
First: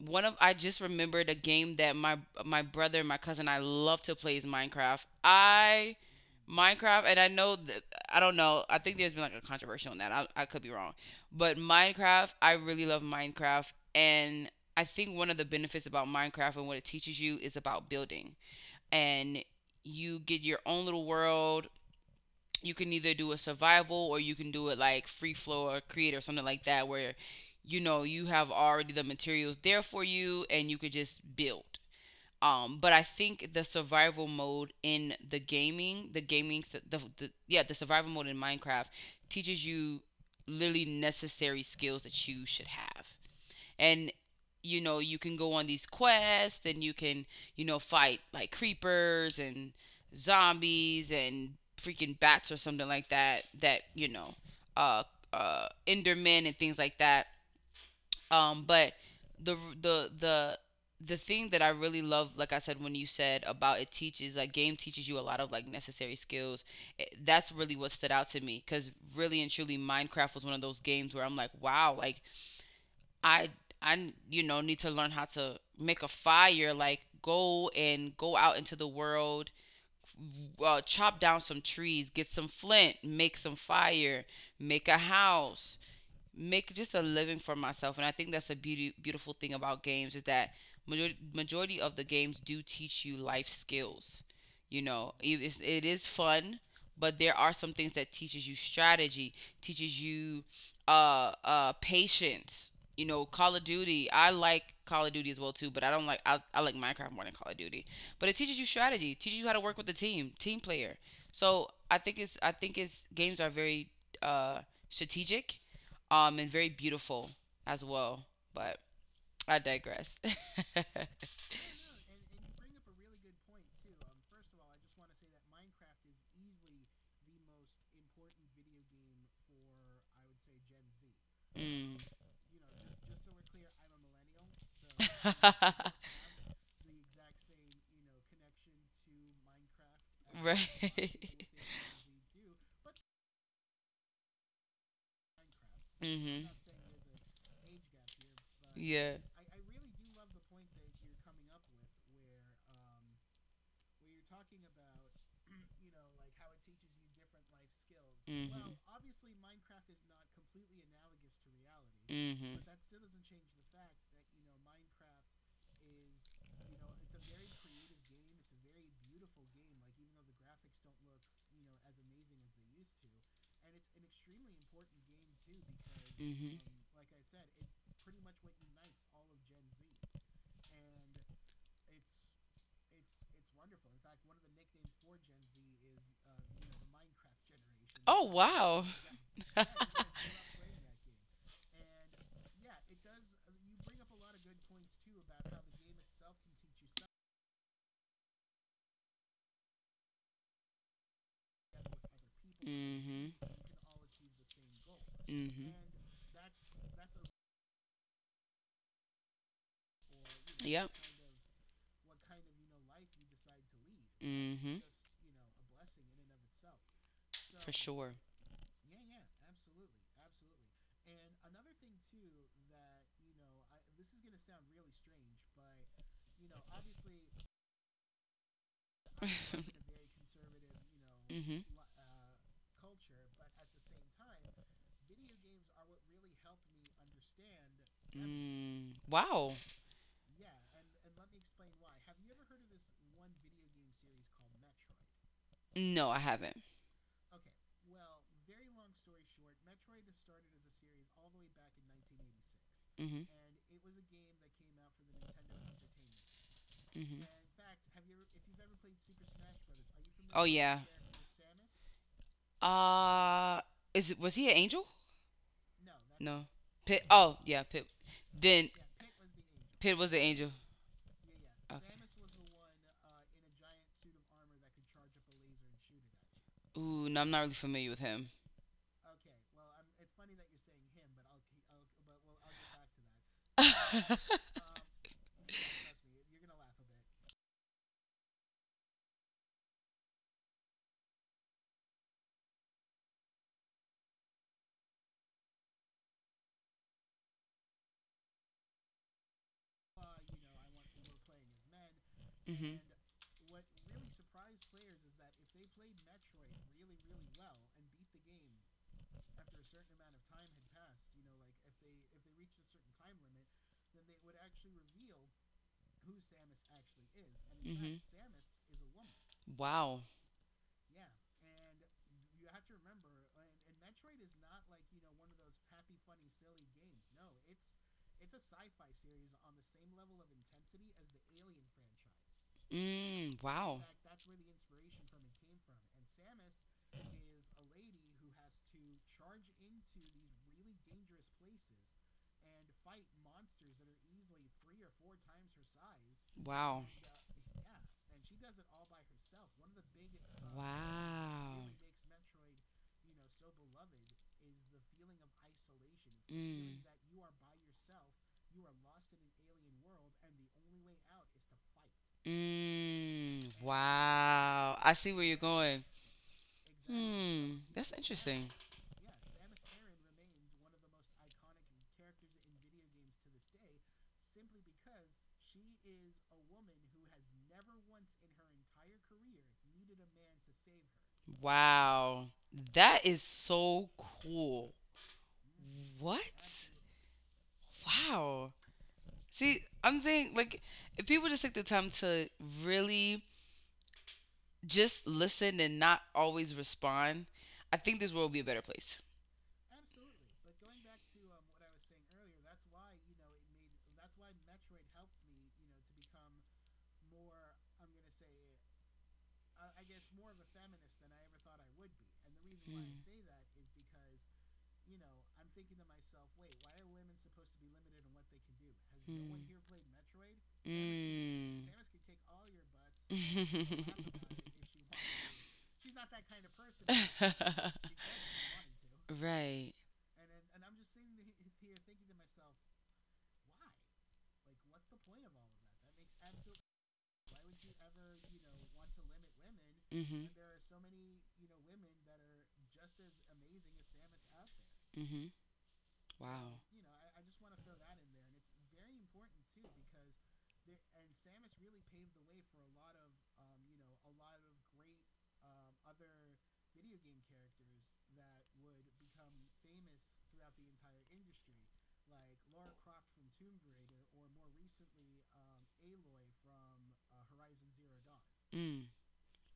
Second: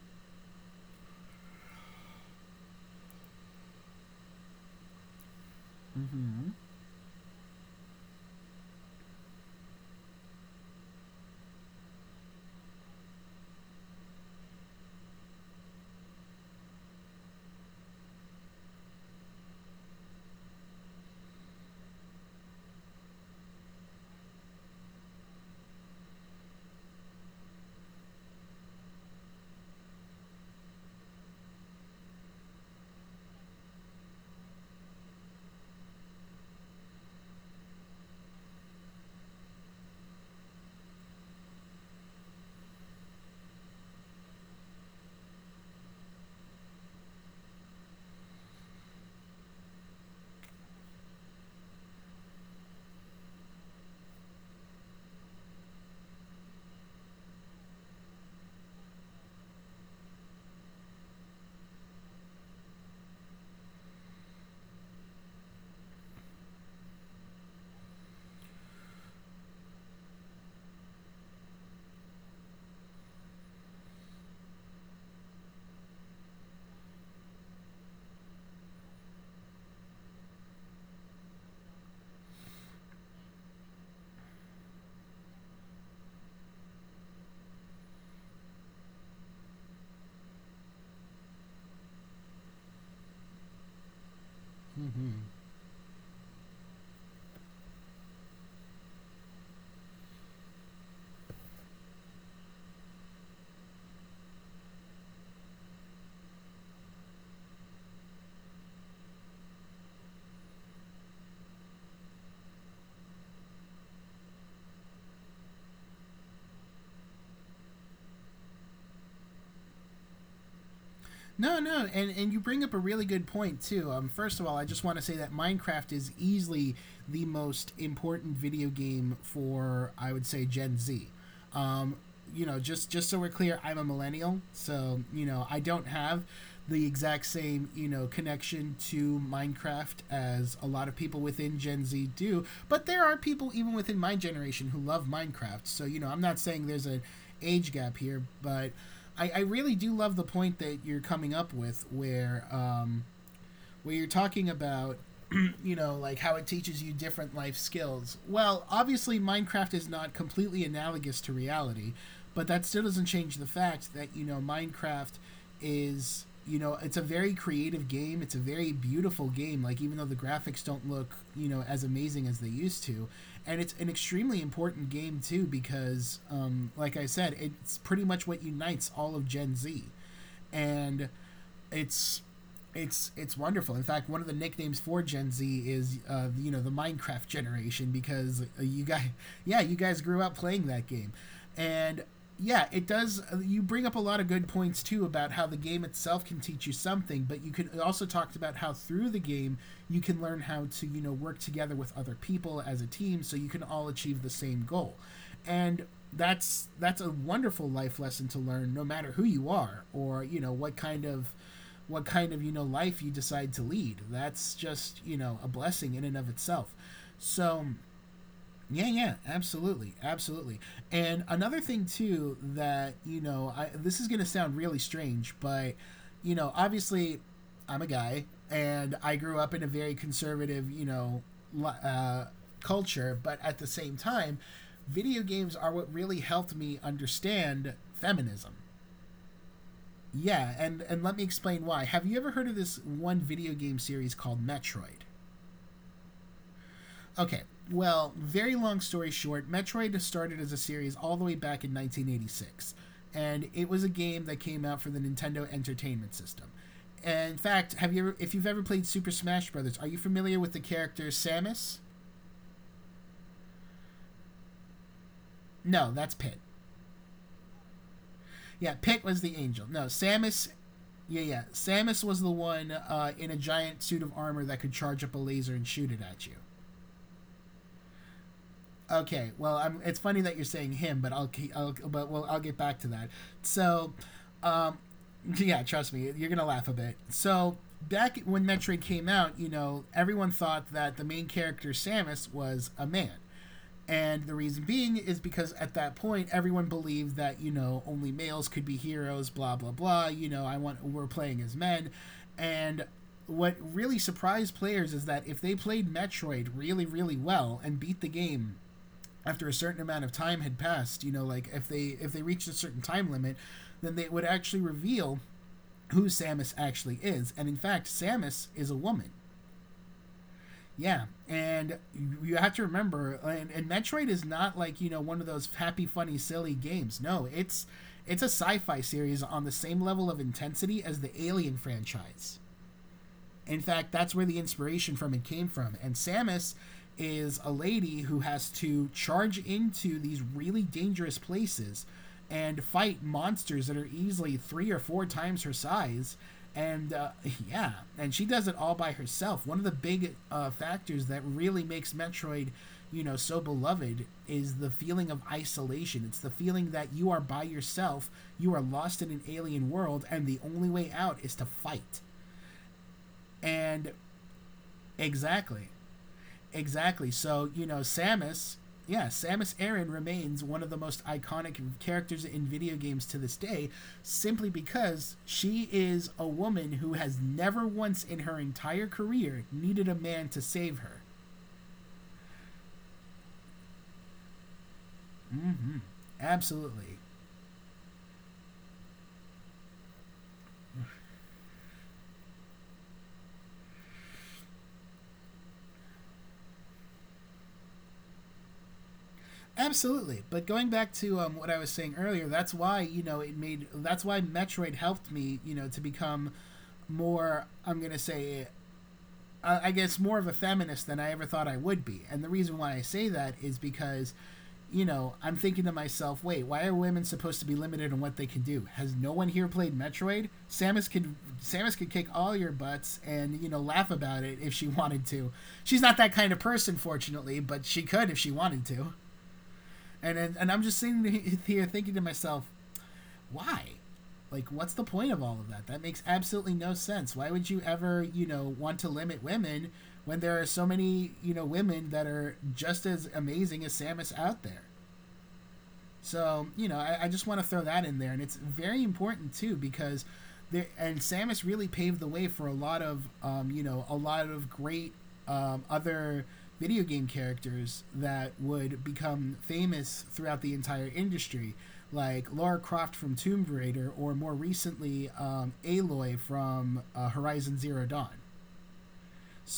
Speaker 2: One of I just remembered a game that my brother and my cousin I love to play is Minecraft. I
Speaker 1: Mm-hmm.
Speaker 2: Minecraft, and I know that I don't know. I think there's been like a controversy on that. I could be wrong. But Minecraft, I really love Minecraft, and I think one of the benefits about Minecraft and what it teaches you is about building. And you get your own little world. You can either do a survival, or you can do it like free flow or create or something like that, where you have already the materials there for you, and you could just build. But I think the survival mode in the gaming, the survival mode in Minecraft teaches you literally necessary skills that you should have. And you can go on these quests, and you can fight, like, creepers and zombies and freaking bats or something like that, that uh endermen and things like that. But the the the the thing that I really love, like I said, when you said about it teaches, like game teaches you a lot of, like, necessary skills. That's really what stood out to me, because really and truly, Minecraft was one of those games where I'm like, wow, like I I need to learn how to make a fire, like go and go out into the world, chop down some trees, get some flint, make some fire, make a house, make just a living for myself. And I think that's a beauty beautiful thing about games, is that majority of the games do teach you life skills. you know
Speaker 1: Mm-hmm.
Speaker 2: it is, it is fun, but there are some things that teaches you strategy, teaches you patience. Call of Duty, I like Call of Duty as well too, but I don't like, I like Minecraft more than Call of Duty. But it teaches you strategy, teaches you how to work with the team player. So I think it's I think it's games are very uh strategic, and very beautiful as well. But I digress. [LAUGHS] Mm.
Speaker 1: No, no, and you bring up a really good point too. First of all, I just want to say that Minecraft is easily the most important video game for I would say Gen Z.
Speaker 2: You
Speaker 1: Um,
Speaker 2: know,
Speaker 1: just so we're clear, I'm a millennial, so
Speaker 2: um,
Speaker 1: I
Speaker 2: [LAUGHS]
Speaker 1: don't have the exact same connection to Minecraft as a lot of people
Speaker 2: [LAUGHS]
Speaker 1: within Gen Z do. But
Speaker 2: Minecraft.
Speaker 1: there are people even within my generation who love Minecraft. So I'm not
Speaker 2: Mhm.
Speaker 1: saying there's an age gap here, but
Speaker 2: Yeah.
Speaker 1: I really do love the point that you're coming up with where you're talking about [CLEARS THROAT] like
Speaker 2: [CLEARS THROAT]
Speaker 1: how it teaches you different life skills. Well, obviously, Minecraft is not completely analogous to reality, but
Speaker 2: Mhm.
Speaker 1: that still doesn't change the fact that Minecraft is you know it's a very creative game. It's a very beautiful game, like, even though the graphics don't look as amazing as they used to, and it's an extremely important game too because
Speaker 2: Mhm.
Speaker 1: like I said, it's pretty much what unites all of Gen Z. And it's it's wonderful. In fact, one of the nicknames for Gen Z is the Minecraft generation because you guys [LAUGHS] yeah, you guys grew up playing that game, and yeah, it does. You bring up a lot of good points too about how the game itself can teach you something, but you could also talked about how through the game you can learn how to work together with other people as a team so you
Speaker 2: Mm-hmm.
Speaker 1: can all achieve the same goal,
Speaker 2: Mm-hmm.
Speaker 1: and that's a wonderful life lesson to learn no matter who you are or what
Speaker 2: Yep.
Speaker 1: kind of what kind of life you decide to lead. That's just a blessing in and of itself. So
Speaker 2: Sure.
Speaker 1: yeah, yeah, absolutely, absolutely. And another thing too, that you know, I, this is gonna sound really strange, but obviously, I'm a guy, and I grew up in a
Speaker 2: [LAUGHS]
Speaker 1: very conservative,
Speaker 2: [LAUGHS] Mm-hmm.
Speaker 1: li- uh, culture. But at the same time, video games are what really helped me understand feminism.
Speaker 2: Mm. Wow.
Speaker 1: Yeah, and let me explain why. Have you ever heard of this one video game series called Metroid?
Speaker 2: No, I haven't.
Speaker 1: Okay, well, very long story short, Metroid started as a series all the way back in 1986,
Speaker 2: Mm-hmm.
Speaker 1: and it was a game that came out for the Nintendo Entertainment System.
Speaker 2: Hmm.
Speaker 1: And in fact, if you've ever played Super Smash Brothers, are you familiar
Speaker 2: Oh
Speaker 1: with the
Speaker 2: yeah.
Speaker 1: character Samus?
Speaker 2: Uh, is it was he an angel?
Speaker 1: No, that's Pit.
Speaker 2: No. Pit. Oh yeah, Pit. Then.
Speaker 1: Yeah, Pit was the angel. No,
Speaker 2: Pit was the
Speaker 1: Samus.
Speaker 2: angel. Yeah,
Speaker 1: Yeah, yeah.
Speaker 2: okay.
Speaker 1: Samus was the one in a giant suit of armor that could charge up a laser and shoot it at you.
Speaker 2: Ooh, no, I'm not really familiar with him.
Speaker 1: Okay, well, it's funny that you're saying him, but I'll but well, I'll get back to that.
Speaker 2: [LAUGHS]
Speaker 1: So,
Speaker 2: Mhm.
Speaker 1: yeah, trust me, you're gonna laugh a bit. So back when Metroid came out, everyone thought that the main character Samus was a man. And the reason being is because at that point everyone believed that, only males could be heroes, blah blah blah, you know, I want we're playing as men. And what really surprised players is that if they played Metroid really, really well and beat the game after a certain amount of time had passed, like if they reached a certain time limit, then they would actually reveal who Samus
Speaker 2: And.
Speaker 1: actually is. And in fact,
Speaker 2: Mhm.
Speaker 1: Samus is a woman.
Speaker 2: Wow.
Speaker 1: Yeah, and have to remember, and Metroid is not like one of those happy, funny, silly games. No, it's a sci-fi series on the same level of intensity as the Alien franchise.
Speaker 2: Mm, and
Speaker 1: In
Speaker 2: wow.
Speaker 1: fact, that's where the inspiration from it came from. And Samus is a lady who has to charge into these really dangerous places and fight monsters that are easily three or four times her size.
Speaker 2: Wow.
Speaker 1: And [LAUGHS] yeah, and she does it all by herself. One of the big factors that really makes Metroid, so beloved is the feeling of isolation.
Speaker 2: The
Speaker 1: It's the feeling
Speaker 2: feeling.
Speaker 1: that you are by yourself, you are lost in an alien world, and the only way out is to fight.
Speaker 2: Mm, and
Speaker 1: And
Speaker 2: wow. I see where you're
Speaker 1: Exactly.
Speaker 2: going.
Speaker 1: Exactly. So,
Speaker 2: That's.
Speaker 1: Yeah, Samus Aran remains one of the most iconic characters in video games to this day simply because she is a woman who has never once in her entire career needed a man to save her.
Speaker 2: Wow. That is so cool. What?
Speaker 1: Absolutely.
Speaker 2: Wow. See, I'm saying, like, if people just take the time to really just listen and not always respond, I think this world would be a better place.
Speaker 1: Absolutely. But going back to what I was saying earlier, that's why, that's why Metroid helped me, to become more, I'm going to say, I guess more of a feminist than I ever thought I would be. And the reason why I say that is because, I'm thinking to myself, wait, why are women supposed to be limited on what they can do? Has no one here played Metroid?
Speaker 2: Samus.
Speaker 1: Samus could kick all your butts and laugh about it if
Speaker 2: [LAUGHS]
Speaker 1: she [LAUGHS] wanted to.
Speaker 2: [LAUGHS]
Speaker 1: She's not that kind of person,
Speaker 2: [LAUGHS] If
Speaker 1: fortunately, but she could if she wanted to.
Speaker 2: wanted to. Right.
Speaker 1: And I'm just sitting here thinking to myself, why? Like, what's the point of all of that? That makes absolutely no sense. Why would you ever, want to limit women when
Speaker 2: Mm.
Speaker 1: there are so many, women that are just as amazing as Samus out there?
Speaker 2: Mhm.
Speaker 1: So
Speaker 2: Wow.
Speaker 1: I just want to throw that in there, and it's very important too because there and Samus really paved the way for a lot of great other video game characters that would become famous throughout the entire industry, like Lara Croft from Tomb Raider, or more recently Aloy from Horizon Zero Dawn.
Speaker 2: Mm.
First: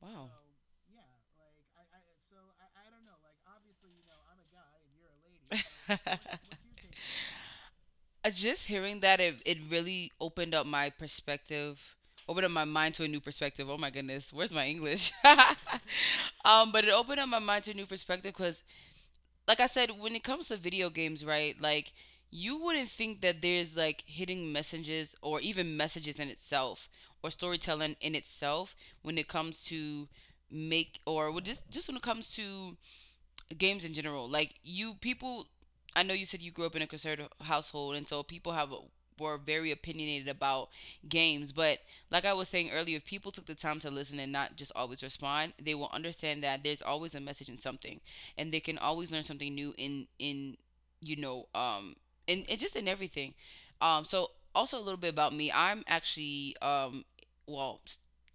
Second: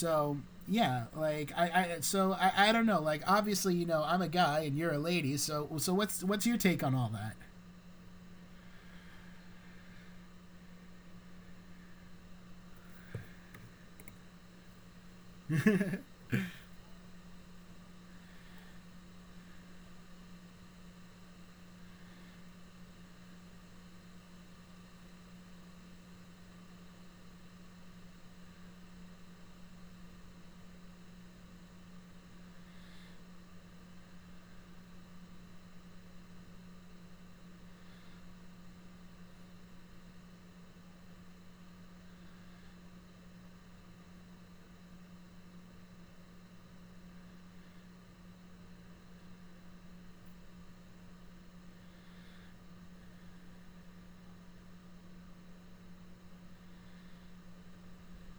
Speaker 2: Wow. [LAUGHS]
Speaker 1: yeah, like I don't know. Like obviously, you know, I'm a guy and you're a lady. So what's your take on all that?
Speaker 2: Just hearing that, it really opened up my perspective, opened up my mind to a new perspective. Oh my goodness, where's my English? [LAUGHS] But it opened up my mind to a new perspective because, like I said, when it comes to video games, right? Like, you wouldn't think that there's, like, hidden messages, or even messages in itself, or storytelling in itself when it comes to make or when- just when it comes to games in general. Like, you people, I know you said you grew up in a conservative household, and so people have were very opinionated about games. But like I was saying earlier, if people took the time to listen and not just always respond, they will understand that there's always a message in something, and they can always learn something new in you know and just in everything. So also a little bit about me. I'm actually well,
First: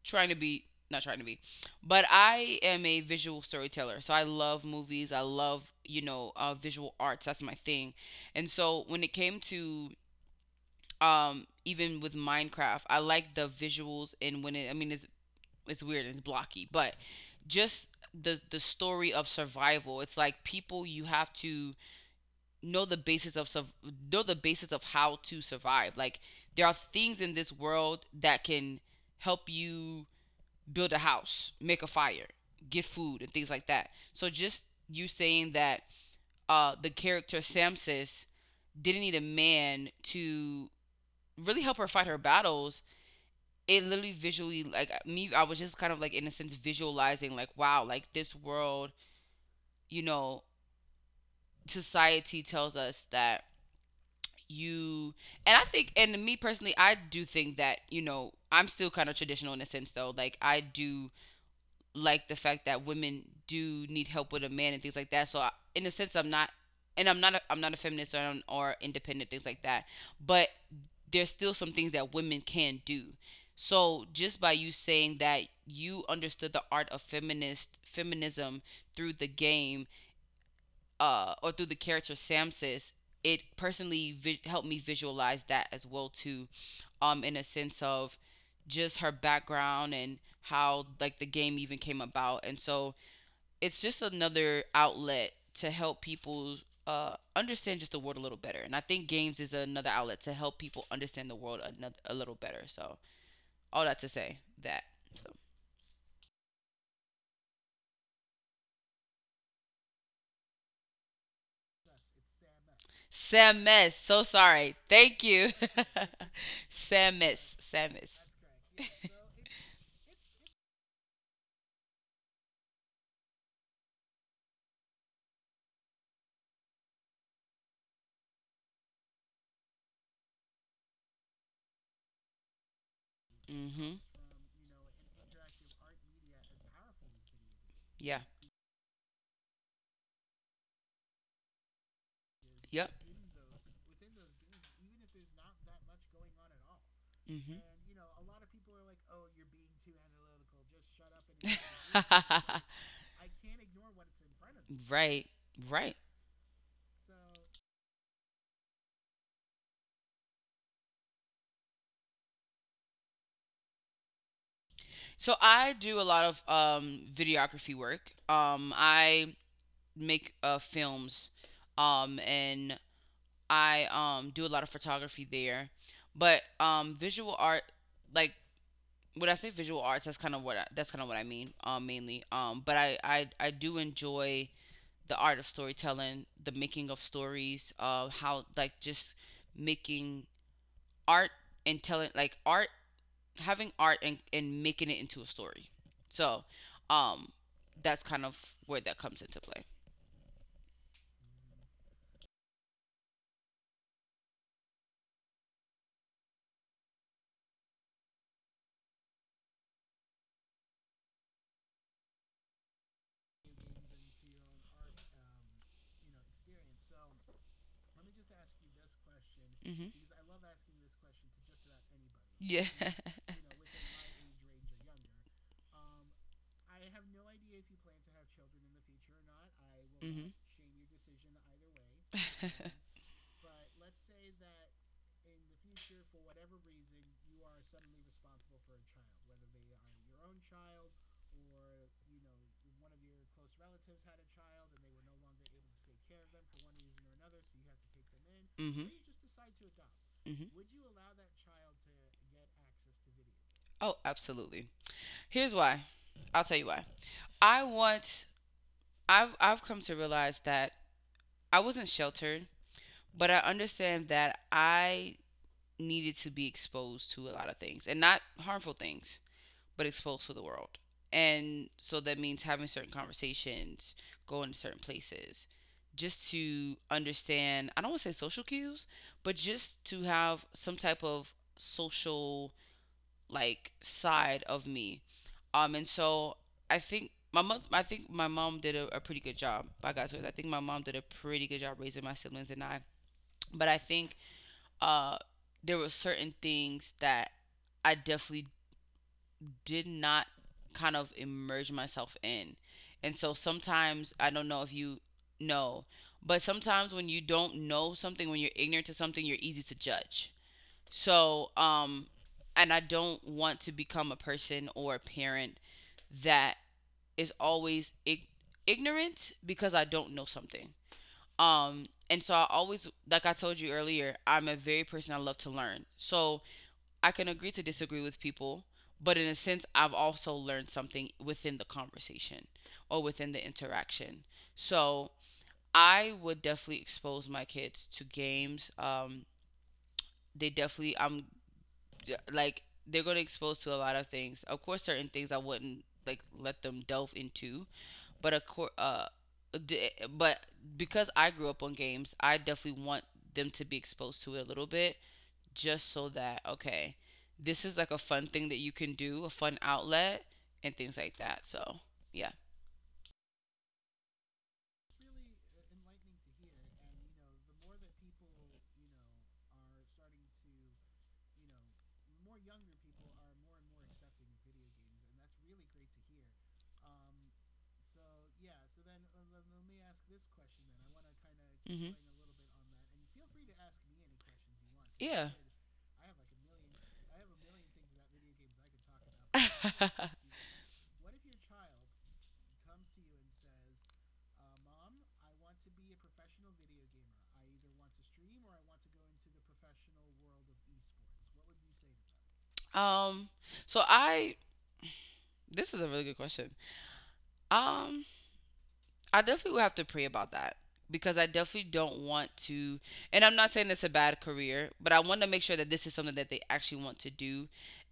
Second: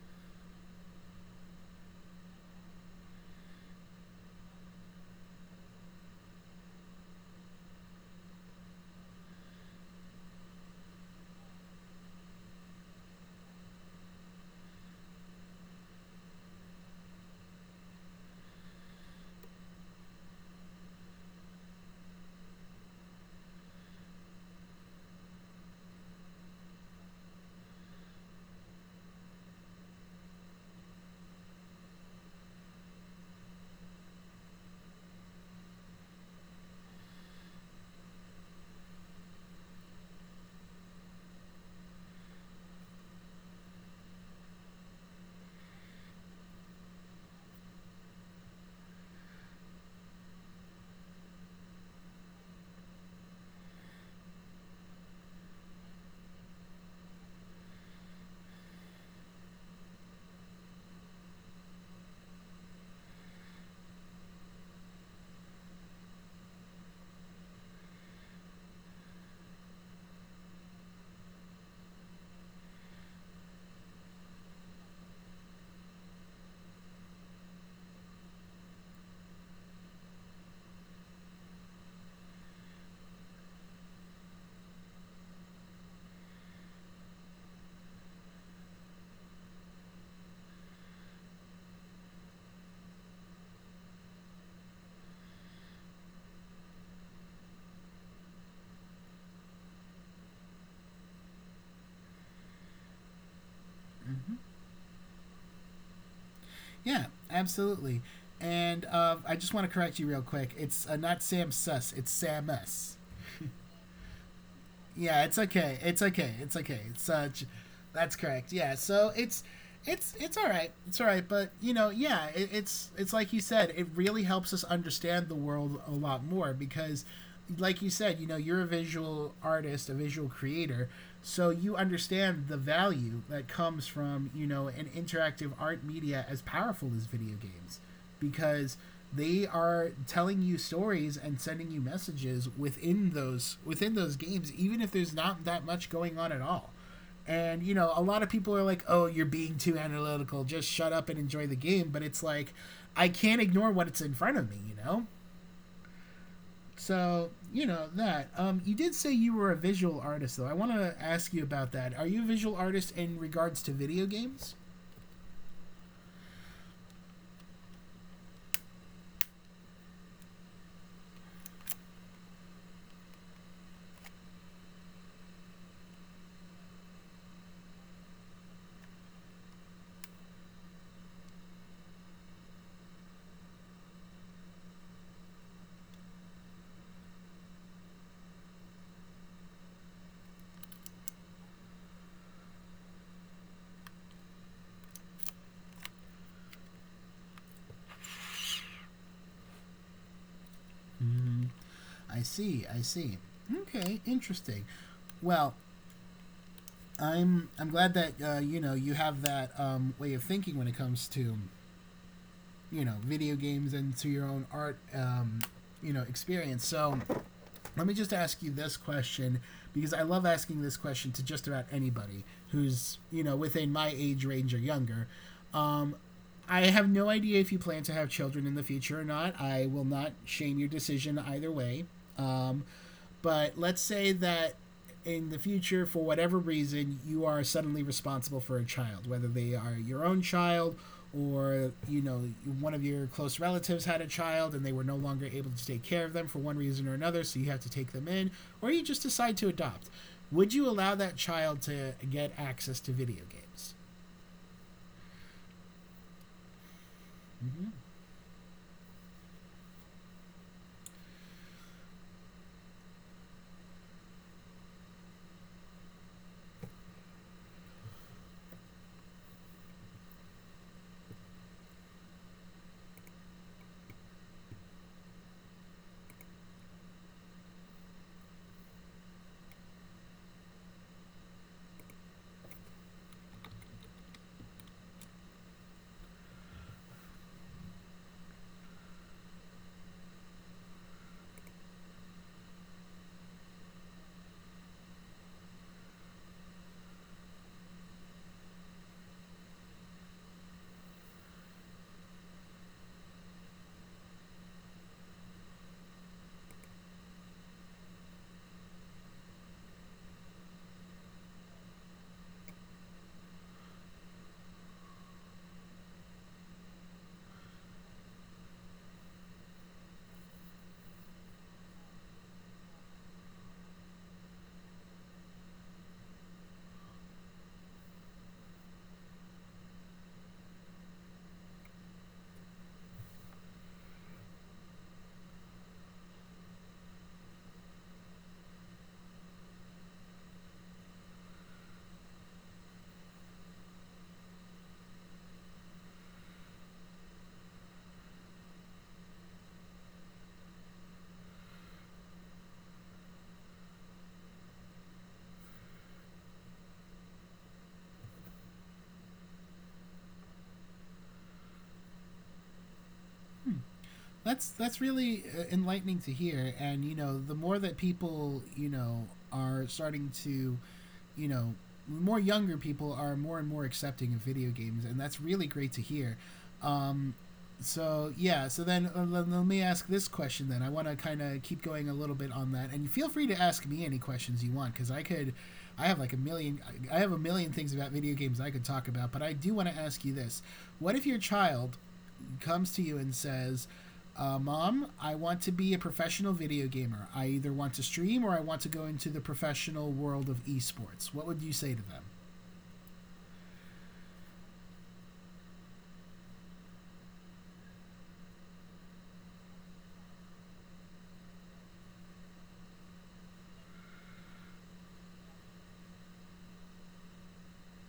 Speaker 2: trying to be, not trying to be. But I am a visual storyteller. So I love movies. I love, visual arts. That's my thing. And so when it came to, even with Minecraft, I like the visuals. And I mean, it's weird and it's blocky, but just the story of survival. It's like, people, you have to know the basis of, sur- know the basis of how to survive. Like, there are things in this world that can help you build a house, make a fire, get food, and things like that. So just you saying that, the character Samsis didn't need a man to really help her fight her battles. It literally visually, like, me, I was just kind of like, in a sense, visualizing, like, wow, like this world, you know, society tells us that you. And I think, and me personally, I do think that, I'm still kind of traditional in a sense, though. Like, I do like the fact that women do need help with a man, and things like that. So I, in a sense, I'm not, and I'm not, I'm not a feminist, or independent, things like that. But there's still some things that women can do. So just by you saying that you understood the art of feminist feminism through the game, or through the character Samsis, it personally helped me visualize that as well, too, in a sense of just her background, and how, like, the game even came about. And so it's just another outlet to help people understand just the world a little better. And I think games is another outlet to help people understand the world, a little better. So, all that to say that. So.
Speaker 1: Yeah, absolutely. And I just want to correct you real quick. It's not Sam Suss. It's Sam S.
Speaker 2: Sam So sorry. Thank
Speaker 1: Yeah, it's
Speaker 2: you.
Speaker 1: okay.
Speaker 2: [LAUGHS]
Speaker 1: It's okay. It's okay. It's
Speaker 2: Samus.
Speaker 1: that's
Speaker 2: Samus.
Speaker 1: correct. Yeah. So it's all right. It's all right. But you know, yeah, it's like you said. It really helps us understand the world a lot more because, like you said, you know, you're a visual artist, a visual creator, so you understand the value that comes
Speaker 2: Mm-hmm.
Speaker 1: from you know an interactive art media as powerful as video games
Speaker 2: Yeah.
Speaker 1: because they are telling you stories and sending you messages
Speaker 2: Yep.
Speaker 1: within those games even if there's not that much going on at all.
Speaker 2: Hmm.
Speaker 1: And you know a lot
Speaker 2: And.
Speaker 1: of people are like, oh, you're being too analytical, just shut up and
Speaker 2: [LAUGHS]
Speaker 1: enjoy the game,
Speaker 2: Ignore
Speaker 1: but
Speaker 2: the
Speaker 1: it's like
Speaker 2: research.
Speaker 1: I can't ignore
Speaker 2: [LAUGHS]
Speaker 1: what's in front of me,
Speaker 2: Me.
Speaker 1: you know?
Speaker 2: Right. Right.
Speaker 1: So you know that you did say you were a visual artist, though. I want to ask you about that. Are you a visual artist in regards to video games?
Speaker 2: So I do a lot of videography work. I make films, and I do a lot of photography there. But visual art, like, when I say visual arts, that's kind of what I mean, mainly. But I do enjoy the art of storytelling, the making of stories, how, like, just making art, and telling, like, art, having art, and making it into a story. So, um, that's kind of where that comes into play.
Speaker 1: I see, I see. Okay, interesting. Well, I'm glad that you know you have that way of thinking when it comes to you know video games and to your own art, you know, experience. So let me just ask you this question
Speaker 2: Mm-hmm.
Speaker 1: because I love asking this question to just about anybody
Speaker 2: Yeah.
Speaker 1: who's
Speaker 2: [LAUGHS]
Speaker 1: you know within my age range or younger. Um, I have no idea if you plan to have children in the future or not. I will not
Speaker 2: Mhm.
Speaker 1: shame your decision either way. Um,
Speaker 2: [LAUGHS]
Speaker 1: but let's say that in the future, for whatever reason, you are suddenly responsible for a child, whether they are your own child or you know one of your close relatives had a child and they were no longer able to take care of them for one reason or another, so you have to take them in, or you
Speaker 2: Mhm.
Speaker 1: just decide to adopt. Would
Speaker 2: Mm-hmm.
Speaker 1: you allow that child to get access to video games?
Speaker 2: Oh, absolutely. Here's why. I'll tell you why. I want I've come to realize that I wasn't sheltered, but I understand that I needed to be exposed to a lot of things, and not harmful things, but exposed to the world. And so that means having certain conversations, going to certain places, just to understand, I don't want to say, social cues, but just to have some type of social, like, side of me. And so I think my mom, I think my mom did a pretty good job. By God's grace, I think my mom did a pretty good job raising my siblings and I. But I think, uh, there were certain things that I definitely did not kind of immerse myself in. And so sometimes, I don't know if you know, but sometimes when you don't know something, when you're ignorant to something, you're easy to judge, so, and I don't want to become a person or a parent that is always ignorant because I don't know something. And so I always, like I told you earlier, I'm a very person, I love to learn. So I can agree to disagree with people, but in a sense, I've also learned something within the conversation, or within the interaction. So I would definitely expose my kids to games. They definitely, like they're going to expose to a lot of things. Of course, certain things I wouldn't, like, let them delve into, but of course, but because I grew up on games, I definitely want them to be exposed to it a little bit, just so that, okay, this is like a fun thing that you can do, a fun outlet, and things like that. So yeah.
Speaker 1: That's really enlightening to hear, and you know the more that people you know are starting to you know, more younger people are more and more accepting of video games, and that's really great to hear. um, so yeah, so then let me ask this question then. I want to kind of keep going
Speaker 2: Mhm.
Speaker 1: a little bit on that, and feel free to ask me any questions you want because i
Speaker 2: Yeah.
Speaker 1: could i have like a million, I have a million things about video games I could talk about, but I
Speaker 2: I have
Speaker 1: do
Speaker 2: a
Speaker 1: want
Speaker 2: million things about video games
Speaker 1: to
Speaker 2: I could
Speaker 1: ask you
Speaker 2: talk
Speaker 1: this. What if your child comes to you and says, Mom, I want to be a professional video gamer. I either want to stream or I want to go into the professional world of esports. What would you say to them?
Speaker 2: about. [LAUGHS] So I this is a really good question. Um, I definitely would have to pray about that, because I definitely don't want to. And I'm not saying it's a bad career, but I want to make sure that this is something that they actually want to do,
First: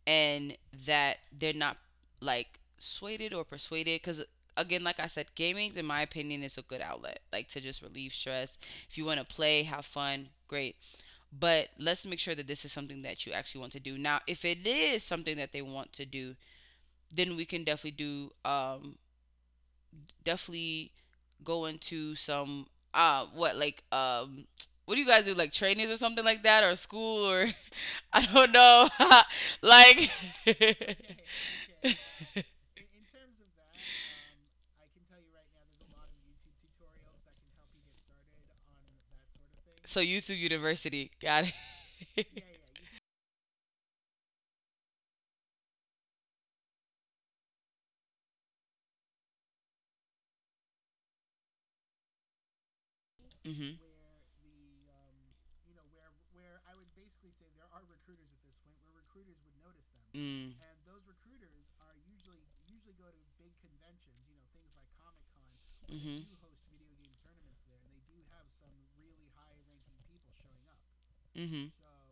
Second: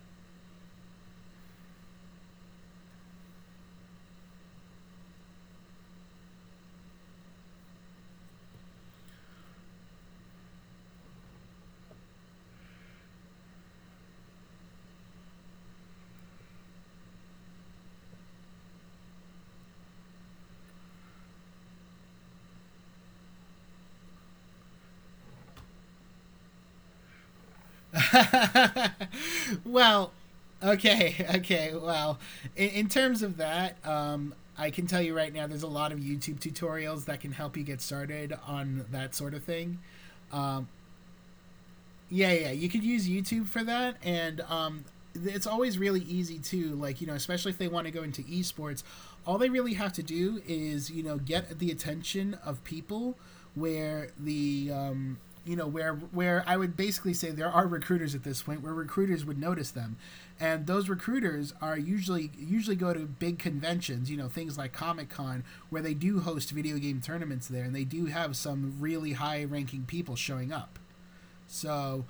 Speaker 2: and that they're not, like, swayed or persuaded. Because again, like I said, gaming's in my opinion is a good outlet, like, to just relieve stress. If you want to play, have fun, great. But let's make sure that this is something that you actually want to do. Now, if it is something that they want to do, then we can definitely do, definitely go into some what, like, what do you guys do, like, trainings or something like that, or school, or [LAUGHS] I don't know. [LAUGHS]
Speaker 1: [LAUGHS]
Speaker 2: Like.
Speaker 1: Well,
Speaker 2: [LAUGHS]
Speaker 1: okay, okay. Well, in terms of that, I can tell you right now, there's a lot of YouTube tutorials that can help you get started on that sort of thing.
Speaker 2: So YouTube University got it.
Speaker 1: Yeah, yeah, you could use YouTube for that, and it's always really easy too. Like you know, especially if they want to go into esports, all they really have to do is you know get the attention of people
Speaker 2: [LAUGHS] Mhm.
Speaker 1: where the you know, where I would basically say there are recruiters at this point, where recruiters would notice them,
Speaker 2: Mm.
Speaker 1: and those recruiters are usually go to big conventions, you know, things like Comic Con, where
Speaker 2: They.
Speaker 1: they do
Speaker 2: Mhm.
Speaker 1: host video game tournaments there, and they do have some really high ranking people showing up.
Speaker 2: Mm. Mhm.
Speaker 1: So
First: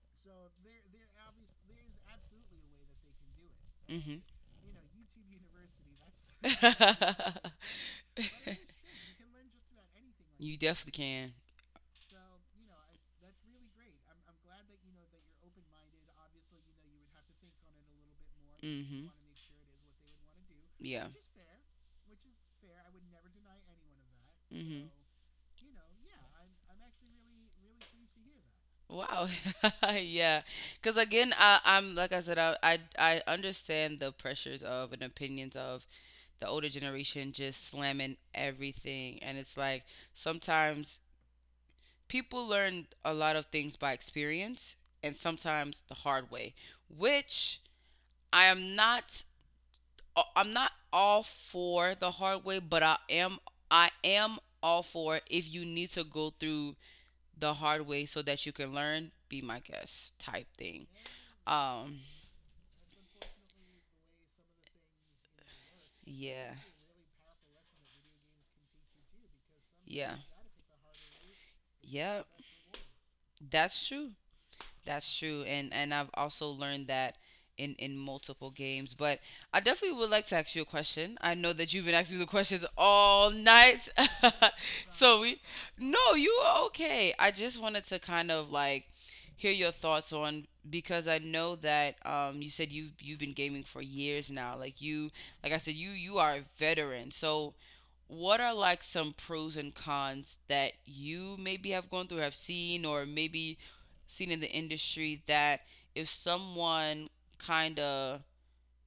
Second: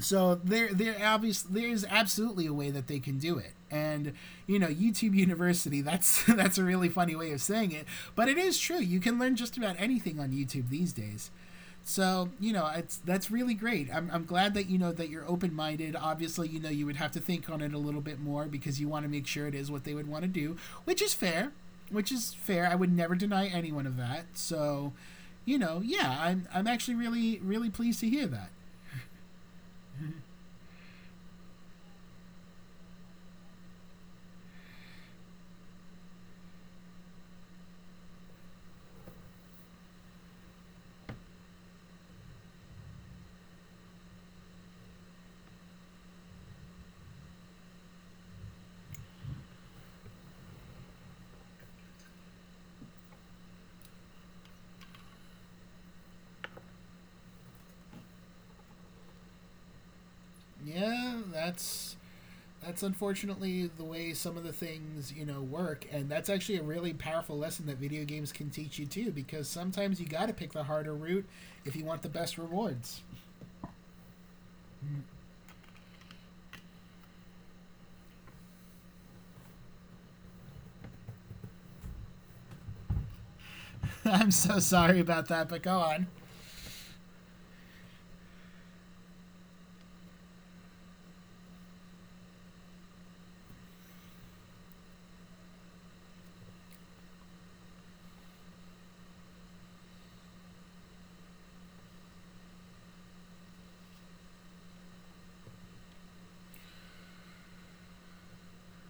Speaker 1: so there, there obviously there is absolutely a way that they can do it,
Speaker 2: Mm.
Speaker 1: and
Speaker 2: Mhm.
Speaker 1: you know, YouTube University. [LAUGHS] That's a really funny way of
Speaker 2: [LAUGHS]
Speaker 1: saying it,
Speaker 2: [LAUGHS]
Speaker 1: but it is true. You can learn just about anything on
Speaker 2: That
Speaker 1: YouTube
Speaker 2: definitely
Speaker 1: these days.
Speaker 2: can.
Speaker 1: So you know, it's that's really great. I'm glad that you know that you're open minded. Obviously, you know you would have to think on it a little bit more because you want to
Speaker 2: Mhm.
Speaker 1: make sure it is what they would want to do, which
Speaker 2: Yeah.
Speaker 1: is fair, which is fair. I would never deny anyone of that.
Speaker 2: Mhm.
Speaker 1: So, you know, yeah, I'm actually really really pleased to hear that.
Speaker 2: Wow. [LAUGHS] Yeah. Because again, I, I'm like I said, I understand the pressures of, and opinions of, the older generation, just slamming everything. And it's like, sometimes people learn a lot of things by experience, and sometimes the hard way, which I am not I'm not all for the hard way, but I am all for it if you need to go through the hard way so that you can learn. Be my guest, type thing.
Speaker 1: Yeah,
Speaker 2: Um
Speaker 1: that's unfortunately the way some of the things you know work, and that's actually
Speaker 2: yeah.
Speaker 1: a really powerful lesson that video games can teach you too because sometimes you
Speaker 2: Yeah.
Speaker 1: got to pick the harder route if you want the
Speaker 2: Yep.
Speaker 1: best rewards.
Speaker 2: That's true. That's true, and I've also learned that in multiple games. But I definitely would like to ask you a question. I know that you've been asking me the questions all night.
Speaker 1: [LAUGHS] I'm so
Speaker 2: [LAUGHS]
Speaker 1: sorry
Speaker 2: so
Speaker 1: about
Speaker 2: we
Speaker 1: that, but go on.
Speaker 2: No, you are okay. I just wanted to kind of, like, hear your thoughts on, because I know that, you said you have you've been gaming for years now. Like, you, like I said, you are a veteran. So what are, like, some pros and cons that you maybe have gone through, have seen, or maybe seen in the industry, that if someone kind of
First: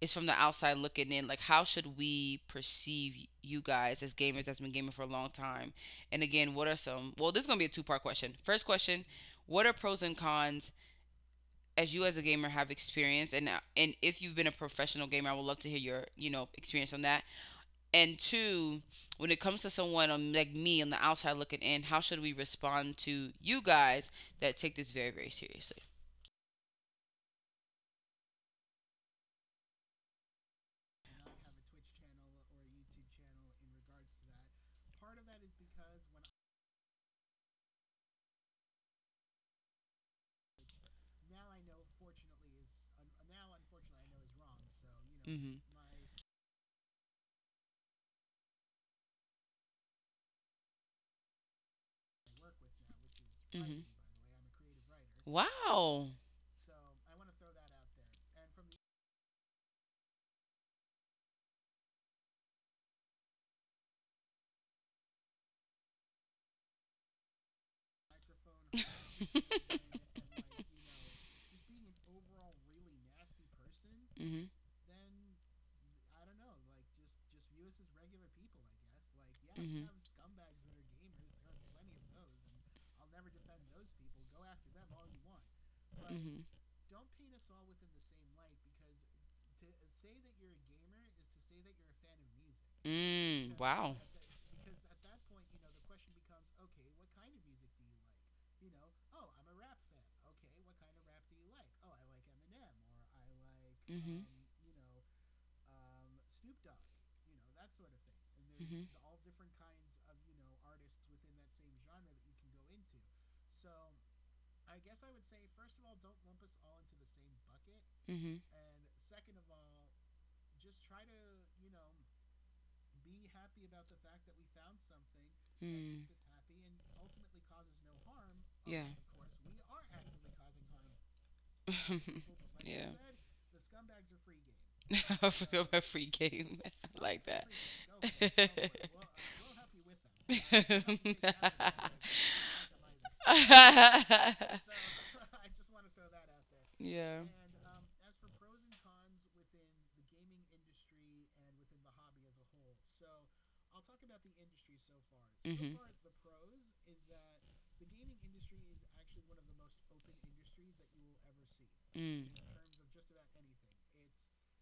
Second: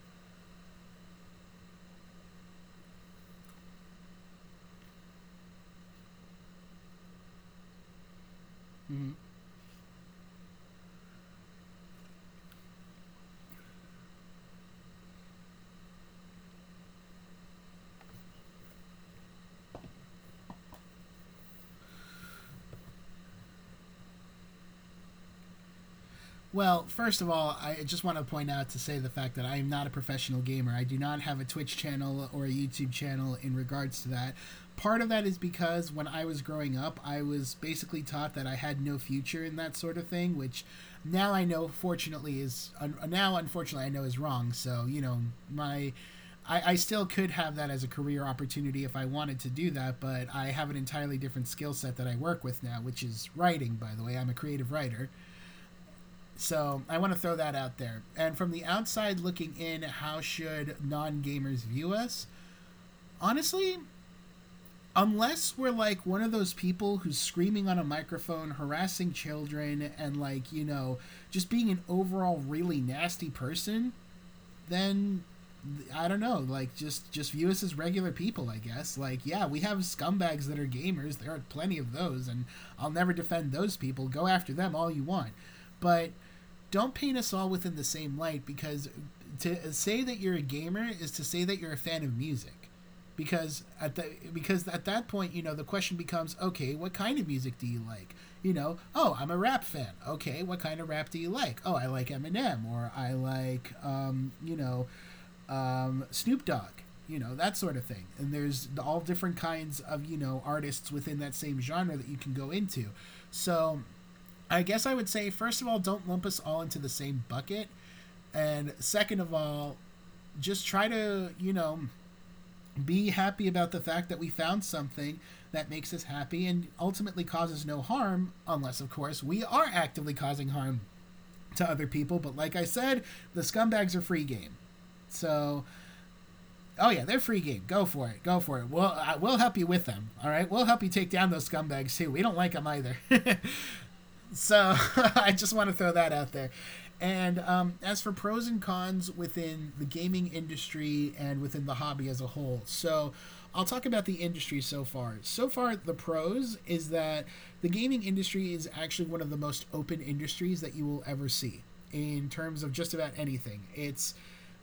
Speaker 2: is from the outside looking in, like, how should we perceive you guys as gamers that's been gaming for a long time? And again, what are some? Well, this is gonna be a two-part question. First question:
Speaker 1: Mhm.
Speaker 2: what are pros and cons as you as a gamer have experienced, and if you've been a professional gamer, I would love to hear your experience on that. And two, when it comes to someone like me on the outside looking in, how should we respond to you guys that take this very, very seriously?
Speaker 1: Well, first of all, I just want to point out to say the fact that I am not a professional gamer. I do not have a Twitch channel or a YouTube channel in regards to that. Part of that is because when I was growing up, I was basically taught that I had no future in that sort of thing, which now unfortunately I know is wrong. So, you know,
Speaker 2: So. Mhm,
Speaker 1: my I still could have that as a career opportunity if I wanted to do that, but I have an entirely different skill set that I work with now, which is
Speaker 2: mhm.
Speaker 1: writing,
Speaker 2: Right.
Speaker 1: by the way. I'm a creative writer.
Speaker 2: Wow.
Speaker 1: So I want to throw that out there. And from the outside looking in, how should non gamers view us? Honestly, unless we're like one of those people who's screaming on a microphone,
Speaker 2: [LAUGHS]
Speaker 1: harassing
Speaker 2: Microphone.
Speaker 1: children, and like, you know, just being an overall really nasty person,
Speaker 2: Hmm.
Speaker 1: then I don't know, like just view us as regular people, I guess. Like, yeah, we have scumbags that are gamers. There are plenty of those, and I'll never defend those people. Go after them all you want, but
Speaker 2: Hmm.
Speaker 1: don't paint us all within the same light because to say that you're a gamer is to say that you're a fan of music
Speaker 2: Mm.
Speaker 1: because at the because at that point you know the question becomes, okay, what kind of music do you like? You know, oh, I'm a rap fan. Okay, what kind of rap do you like? Oh, I like Eminem, or I like you know, Snoop Dogg, you know, that sort of thing. And there's all different kinds of you know artists within that same genre that you can go into. So I guess I would say, first of all, don't lump us all into the same bucket,
Speaker 2: Mm-hmm.
Speaker 1: and second of all, just try to you know be happy about the fact that we found something that makes us happy and ultimately causes no harm, unless, of course, we are actively causing harm to other people. But like I
Speaker 2: [LAUGHS]
Speaker 1: said, the scumbags are free game.
Speaker 2: [LAUGHS] I
Speaker 1: So,
Speaker 2: forgot my free game. [LAUGHS]
Speaker 1: oh yeah,
Speaker 2: I
Speaker 1: they're
Speaker 2: like
Speaker 1: free
Speaker 2: that.
Speaker 1: game. Go for it. Go for it.
Speaker 2: [LAUGHS]
Speaker 1: We'll help you with them. All
Speaker 2: [LAUGHS]
Speaker 1: right. We'll help you take down those scumbags too. We don't like them either. [LAUGHS] So [LAUGHS] I just want to throw that out there.
Speaker 2: Yeah.
Speaker 1: And as for pros and cons within the gaming industry and within the hobby as a whole, so I'll talk about the industry so far. So
Speaker 2: Mm-hmm.
Speaker 1: far, the pros is that the gaming industry is actually one of the most open industries that you will ever see
Speaker 2: Mm.
Speaker 1: in terms of just about anything. It's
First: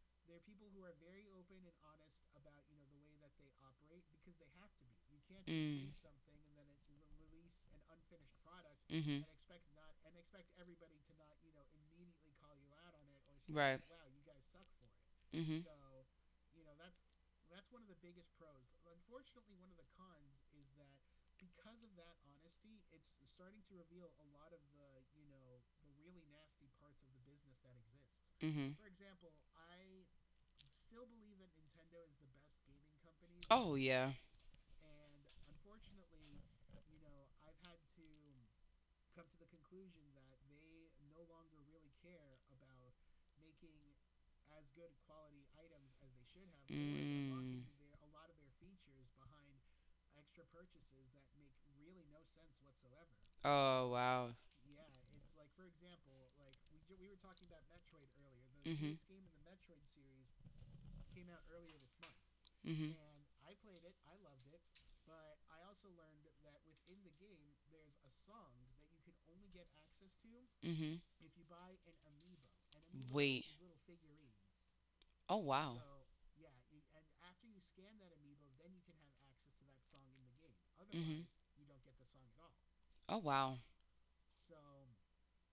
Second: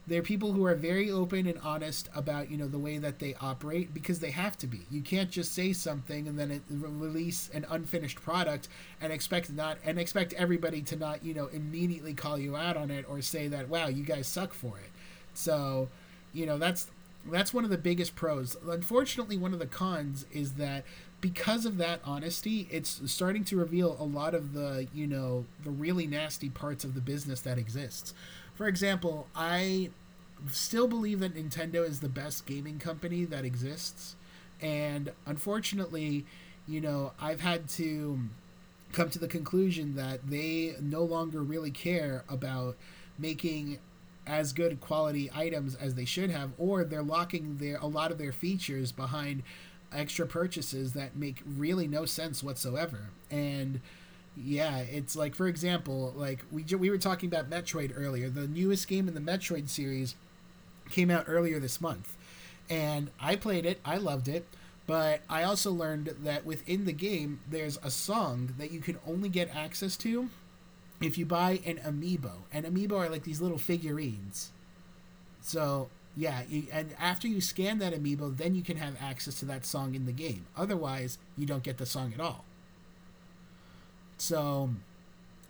Speaker 1: they're people who are very open and honest about you know the way that they operate because they have to be. You can't just say something and then release an unfinished product and
Speaker 2: Mm-hmm.
Speaker 1: expect everybody to not you know immediately call you out on it or say that, wow, you guys suck for it.
Speaker 2: It.
Speaker 1: So, you know, that's one of the biggest pros. Unfortunately, one of the cons is that because of that honesty, it's starting to reveal a lot of the, you know, the really nasty parts of the business that exists. For
Speaker 2: Mm-hmm.
Speaker 1: example, I still believe that Nintendo is the best gaming company that
Speaker 2: Yeah.
Speaker 1: exists. And unfortunately, you know, I've had to come to the conclusion that they no longer really care about making as good quality items as they should have, or they're locking
Speaker 2: Mm.
Speaker 1: their a lot of their features behind extra purchases that make really no sense whatsoever. And
Speaker 2: Oh wow.
Speaker 1: yeah, it's like for example, like we were talking about Metroid earlier, the newest game in the Metroid series came out earlier this month.
Speaker 2: Mhm.
Speaker 1: And I played it, I loved it, but I also learned that within the game, there's a song that you can only get access to
Speaker 2: Mhm.
Speaker 1: if you buy an amiibo. And amiibo are like these
Speaker 2: Wait.
Speaker 1: little figurines.
Speaker 2: Oh.
Speaker 1: So, yeah, you, and after you scan that amiibo, then you can have access to that song in the game. Otherwise, you don't get the song at all.
Speaker 2: Oh wow.
Speaker 1: So,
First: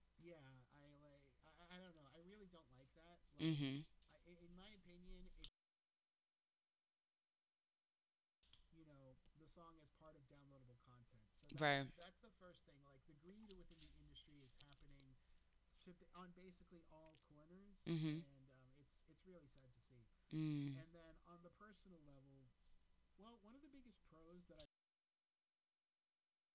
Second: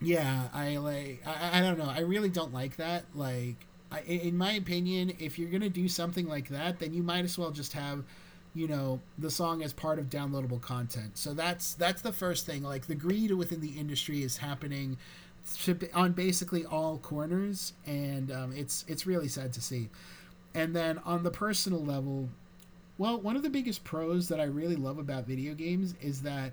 Speaker 1: yeah I don't know, I really don't like that. Like
Speaker 2: Mhm.
Speaker 1: I, in my opinion, if you're gonna do something like that, then you might as well just have, you know, the song as part of downloadable content. So that's the first thing. Like the greed within the industry is happening on basically all corners,
Speaker 2: Mhm.
Speaker 1: and it's really sad to see.
Speaker 2: Mm.
Speaker 1: And then on the personal level, well, one of the biggest pros that I really love about video games is that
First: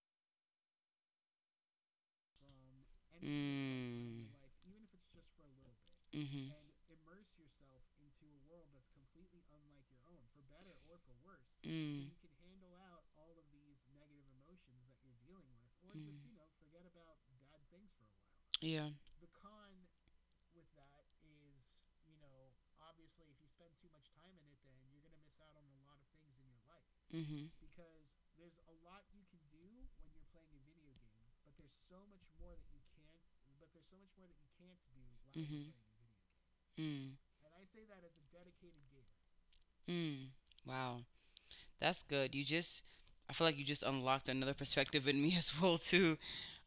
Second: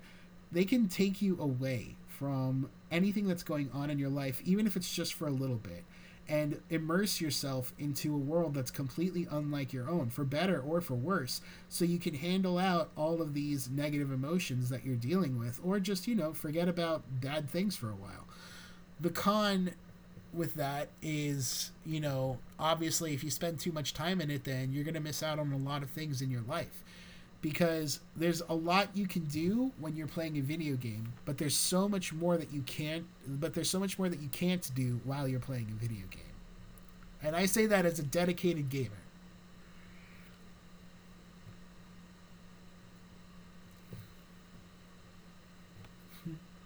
Speaker 1: they can take you away from anything that's going on in your life, even if it's just for a little bit,
Speaker 2: Mm-hmm.
Speaker 1: and immerse yourself into a world that's completely unlike your own, for better or for worse,
Speaker 2: So
Speaker 1: so you can handle out all of these negative emotions that you're dealing with, or just, you know, forget about bad things for a while.
Speaker 2: Yeah.
Speaker 1: The con with that is, you know, obviously if you spend too much time in it, then you're going to miss out on a lot of things in your life.
Speaker 2: Mm-hmm.
Speaker 1: Because there's a lot you can do when you're playing a video game, but there's so much more that you can't, but there's so much more that you
Speaker 2: You
Speaker 1: can't do while you're
Speaker 2: a
Speaker 1: playing
Speaker 2: video
Speaker 1: a video game.
Speaker 2: game.
Speaker 1: And I say that as a dedicated gamer.
Speaker 2: Mm. Mm. Wow. That's good. You just I feel like you just unlocked another perspective in me [LAUGHS] as well too.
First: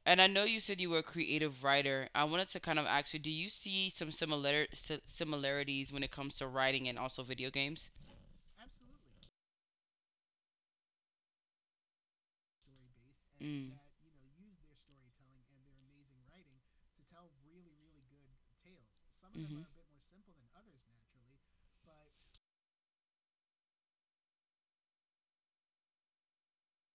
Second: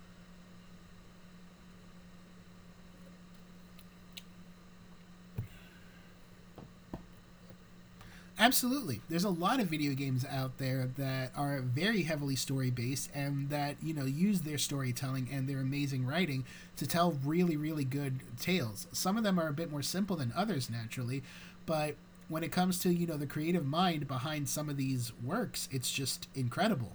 Speaker 2: And I know you said you were a creative writer. I wanted to kind of ask you, do you see some similar similarities when it comes to writing and also video games?
Speaker 1: Absolutely. There's a lot of video games out there that are very heavily story based and
Speaker 2: Mm.
Speaker 1: that, you know, use their storytelling and their amazing writing to tell really, really good tales. Some of them are a
Speaker 2: Mm-hmm.
Speaker 1: bit more simple than others, naturally, but when it comes to, you know, the creative mind behind some of these works, it's just incredible.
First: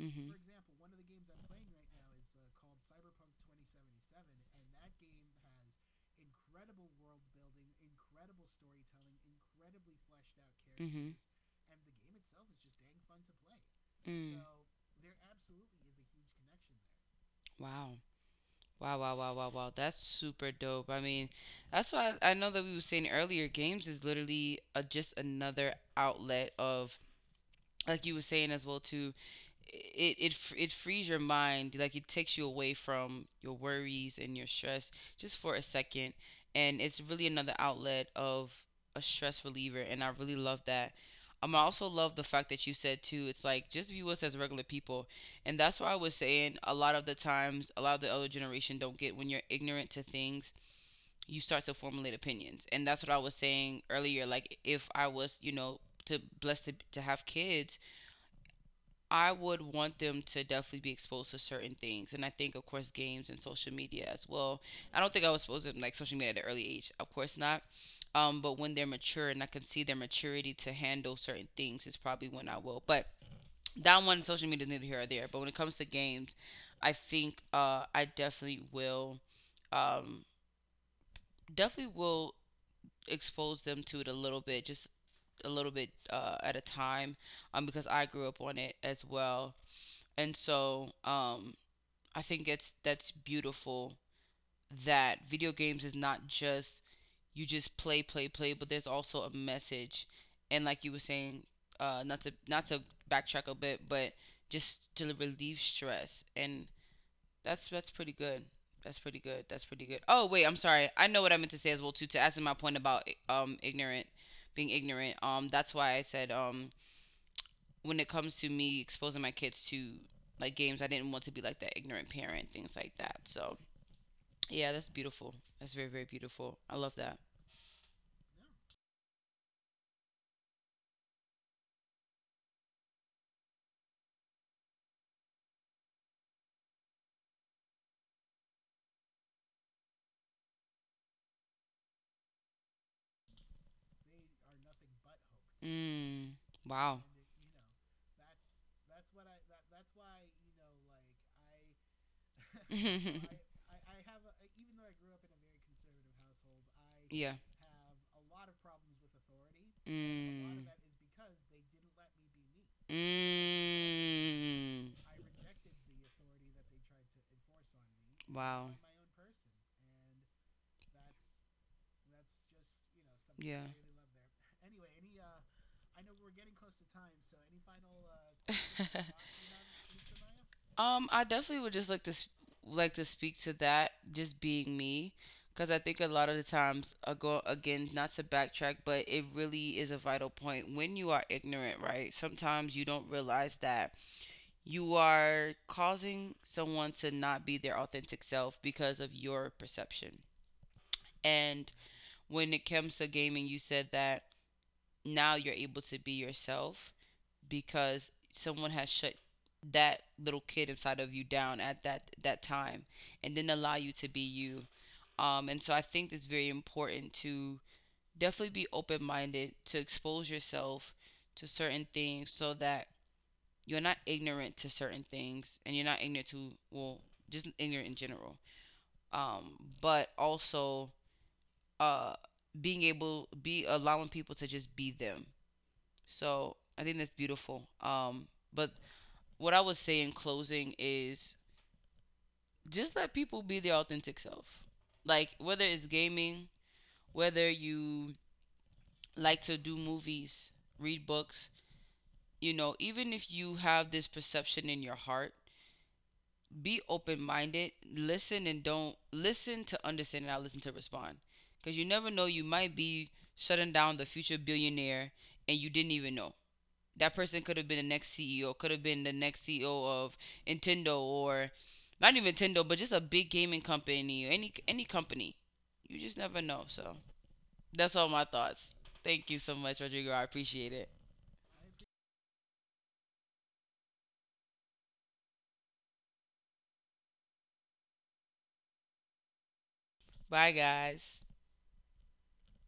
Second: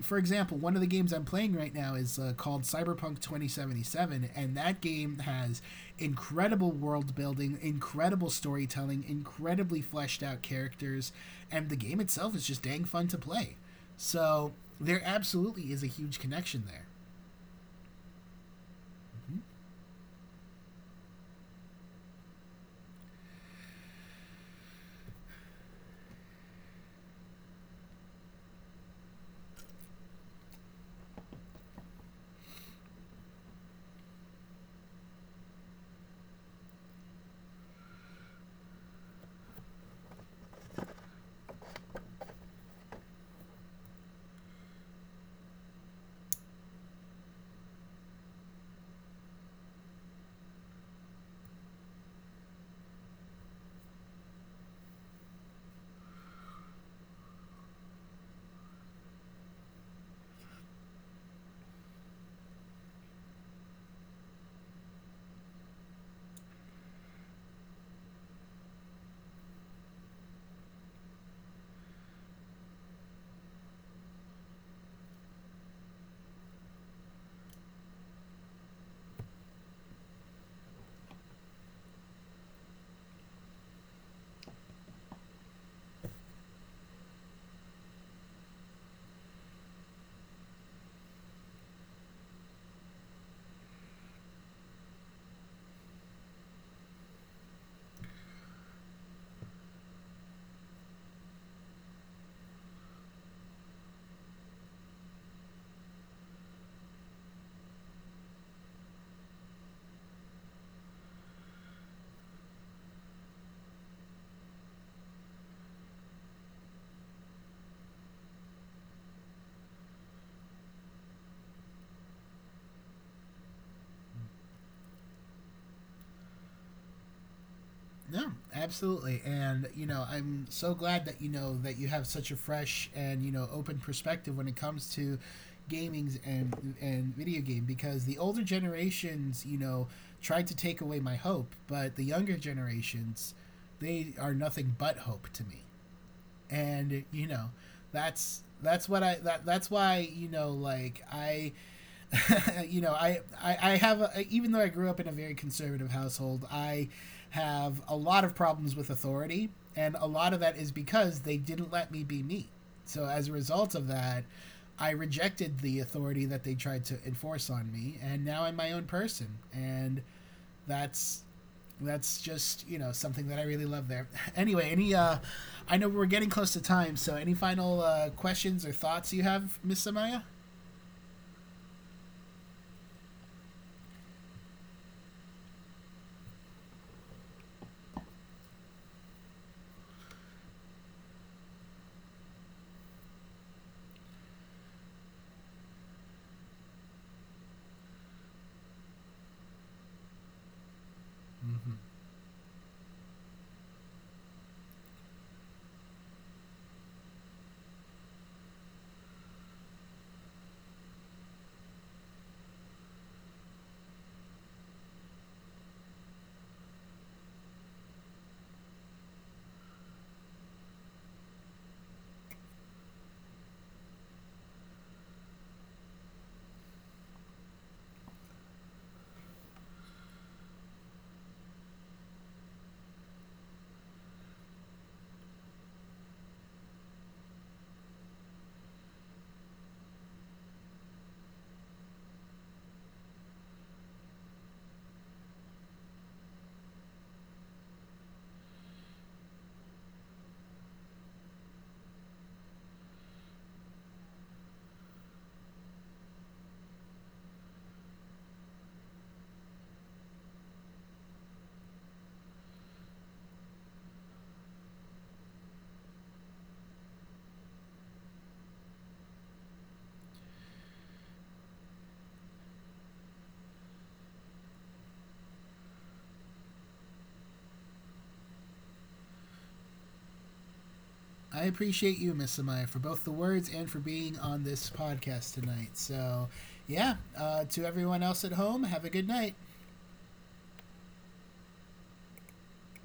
Speaker 1: For example, one of the games I'm playing right now is called Cyberpunk 2077, and that game has incredible world building, incredible storytelling, incredibly fleshed out
Speaker 2: Mm-hmm.
Speaker 1: characters, and the game itself is just dang fun to play. So there absolutely is a huge connection there.
Speaker 2: Wow. Wow, wow, wow,
Speaker 1: Mm-hmm.
Speaker 2: wow, wow. That's super dope. I mean, that's why I know that we were saying earlier, games is literally a, just another outlet of, like you were saying as well too, it frees your mind, like it takes you away from your worries and your stress just for a second, and it's really another outlet of a stress reliever, and I really love that. I also love the fact that you said too. It's like just view us as regular people, and that's why I was saying a lot of the times, a lot of the other generation don't get when you're ignorant to things, you start to formulate opinions, and that's what I was saying earlier. Like if I was, you know, to blessed to have kids, I would want them to definitely be exposed to certain things, and I think, of course, games and social media as well. I don't think I was supposed to like social media at an early age, of course not. But when they're mature and I can see their maturity to handle certain things, is probably when I will. But that one, social media is neither here or there. But when it comes to games, I think I um, definitely will expose them to it a little bit, just a little bit at a time, because I grew up on it as well. And I think it's that's beautiful that video games is not just you just play, play, play, but there's also a message. And like you were saying, not to backtrack a bit, but just to relieve stress. And that's pretty good. That's pretty good. That's pretty good. Oh wait, I'm sorry. I know what I meant to say as well too. To answer my point about ignorant, being ignorant. That's why I said when it comes to me exposing my kids to like games, I didn't want to be like that ignorant parent, things like that. So yeah, that's beautiful. That's very very beautiful. I love that.
Speaker 1: No, absolutely. And, you know, I'm so glad that, you know, that you have such a fresh and, you know, open perspective when it comes to gamings and video game, because the older generations, you know, tried to take away my hope, but the younger generations, they are nothing but hope to me.
Speaker 2: Mm, wow.
Speaker 1: And, you know, that's what I, that's why, you know, like I
Speaker 2: [LAUGHS]
Speaker 1: [LAUGHS] you
Speaker 2: It,
Speaker 1: know,
Speaker 2: [LAUGHS] yeah.
Speaker 1: I have a, even though I grew up in a very conservative household, I
Speaker 2: Yeah. A lot
Speaker 1: have a lot of problems with authority,
Speaker 2: of.
Speaker 1: and a lot of
Speaker 2: Mm.
Speaker 1: that is because they didn't let me be me.
Speaker 2: Me.
Speaker 1: So as a result of that,
Speaker 2: Mm.
Speaker 1: I
Speaker 2: I.
Speaker 1: rejected the authority that they tried to enforce on me, and now I'm
Speaker 2: Wow.
Speaker 1: my own person, and that's that's just, you know, something that I
Speaker 2: Yeah.
Speaker 1: really love there. [LAUGHS] Anyway, any I know we're getting close to time, so any final questions or
Speaker 2: [LAUGHS]
Speaker 1: thoughts you have, Miss Samaya?
Speaker 2: I definitely would just like to like to speak to that, just being me, because I think a lot of the times, I go again, not to backtrack, but it really is a vital point when you are ignorant, right? Sometimes you don't realize that you are causing someone to not be their authentic self because of your perception. And when it comes to gaming, you said that now you're able to be yourself because someone has shut that little kid inside of you down at that time and didn't allow you to be you, and so I think it's very important to definitely be open-minded, to expose yourself to certain things so that you're not ignorant to certain things, and you're not ignorant to, well, just ignorant in general. um but also, uh being able, be allowing people to just be them. So I think that's beautiful. But what I would say in closing is just let people be their authentic self. Like whether it's gaming, whether you like to do movies, read books, you know, even if you have this perception in your heart, be open minded, listen, and don't listen to understand and not listen to respond. Because you never know, you might be shutting down the future billionaire and you didn't even know. That person could have been the next CEO, could have been the next CEO of Nintendo, or not even Nintendo, but just a big gaming company, any company. You just never know. So that's all my thoughts. Thank you so much, Rodrigo. I appreciate it.
Speaker 1: I appreciate you, Miss Amaya, for both the words and for being on this podcast tonight. So, yeah, to everyone else at home, have a good night.
Speaker 2: Bye, guys.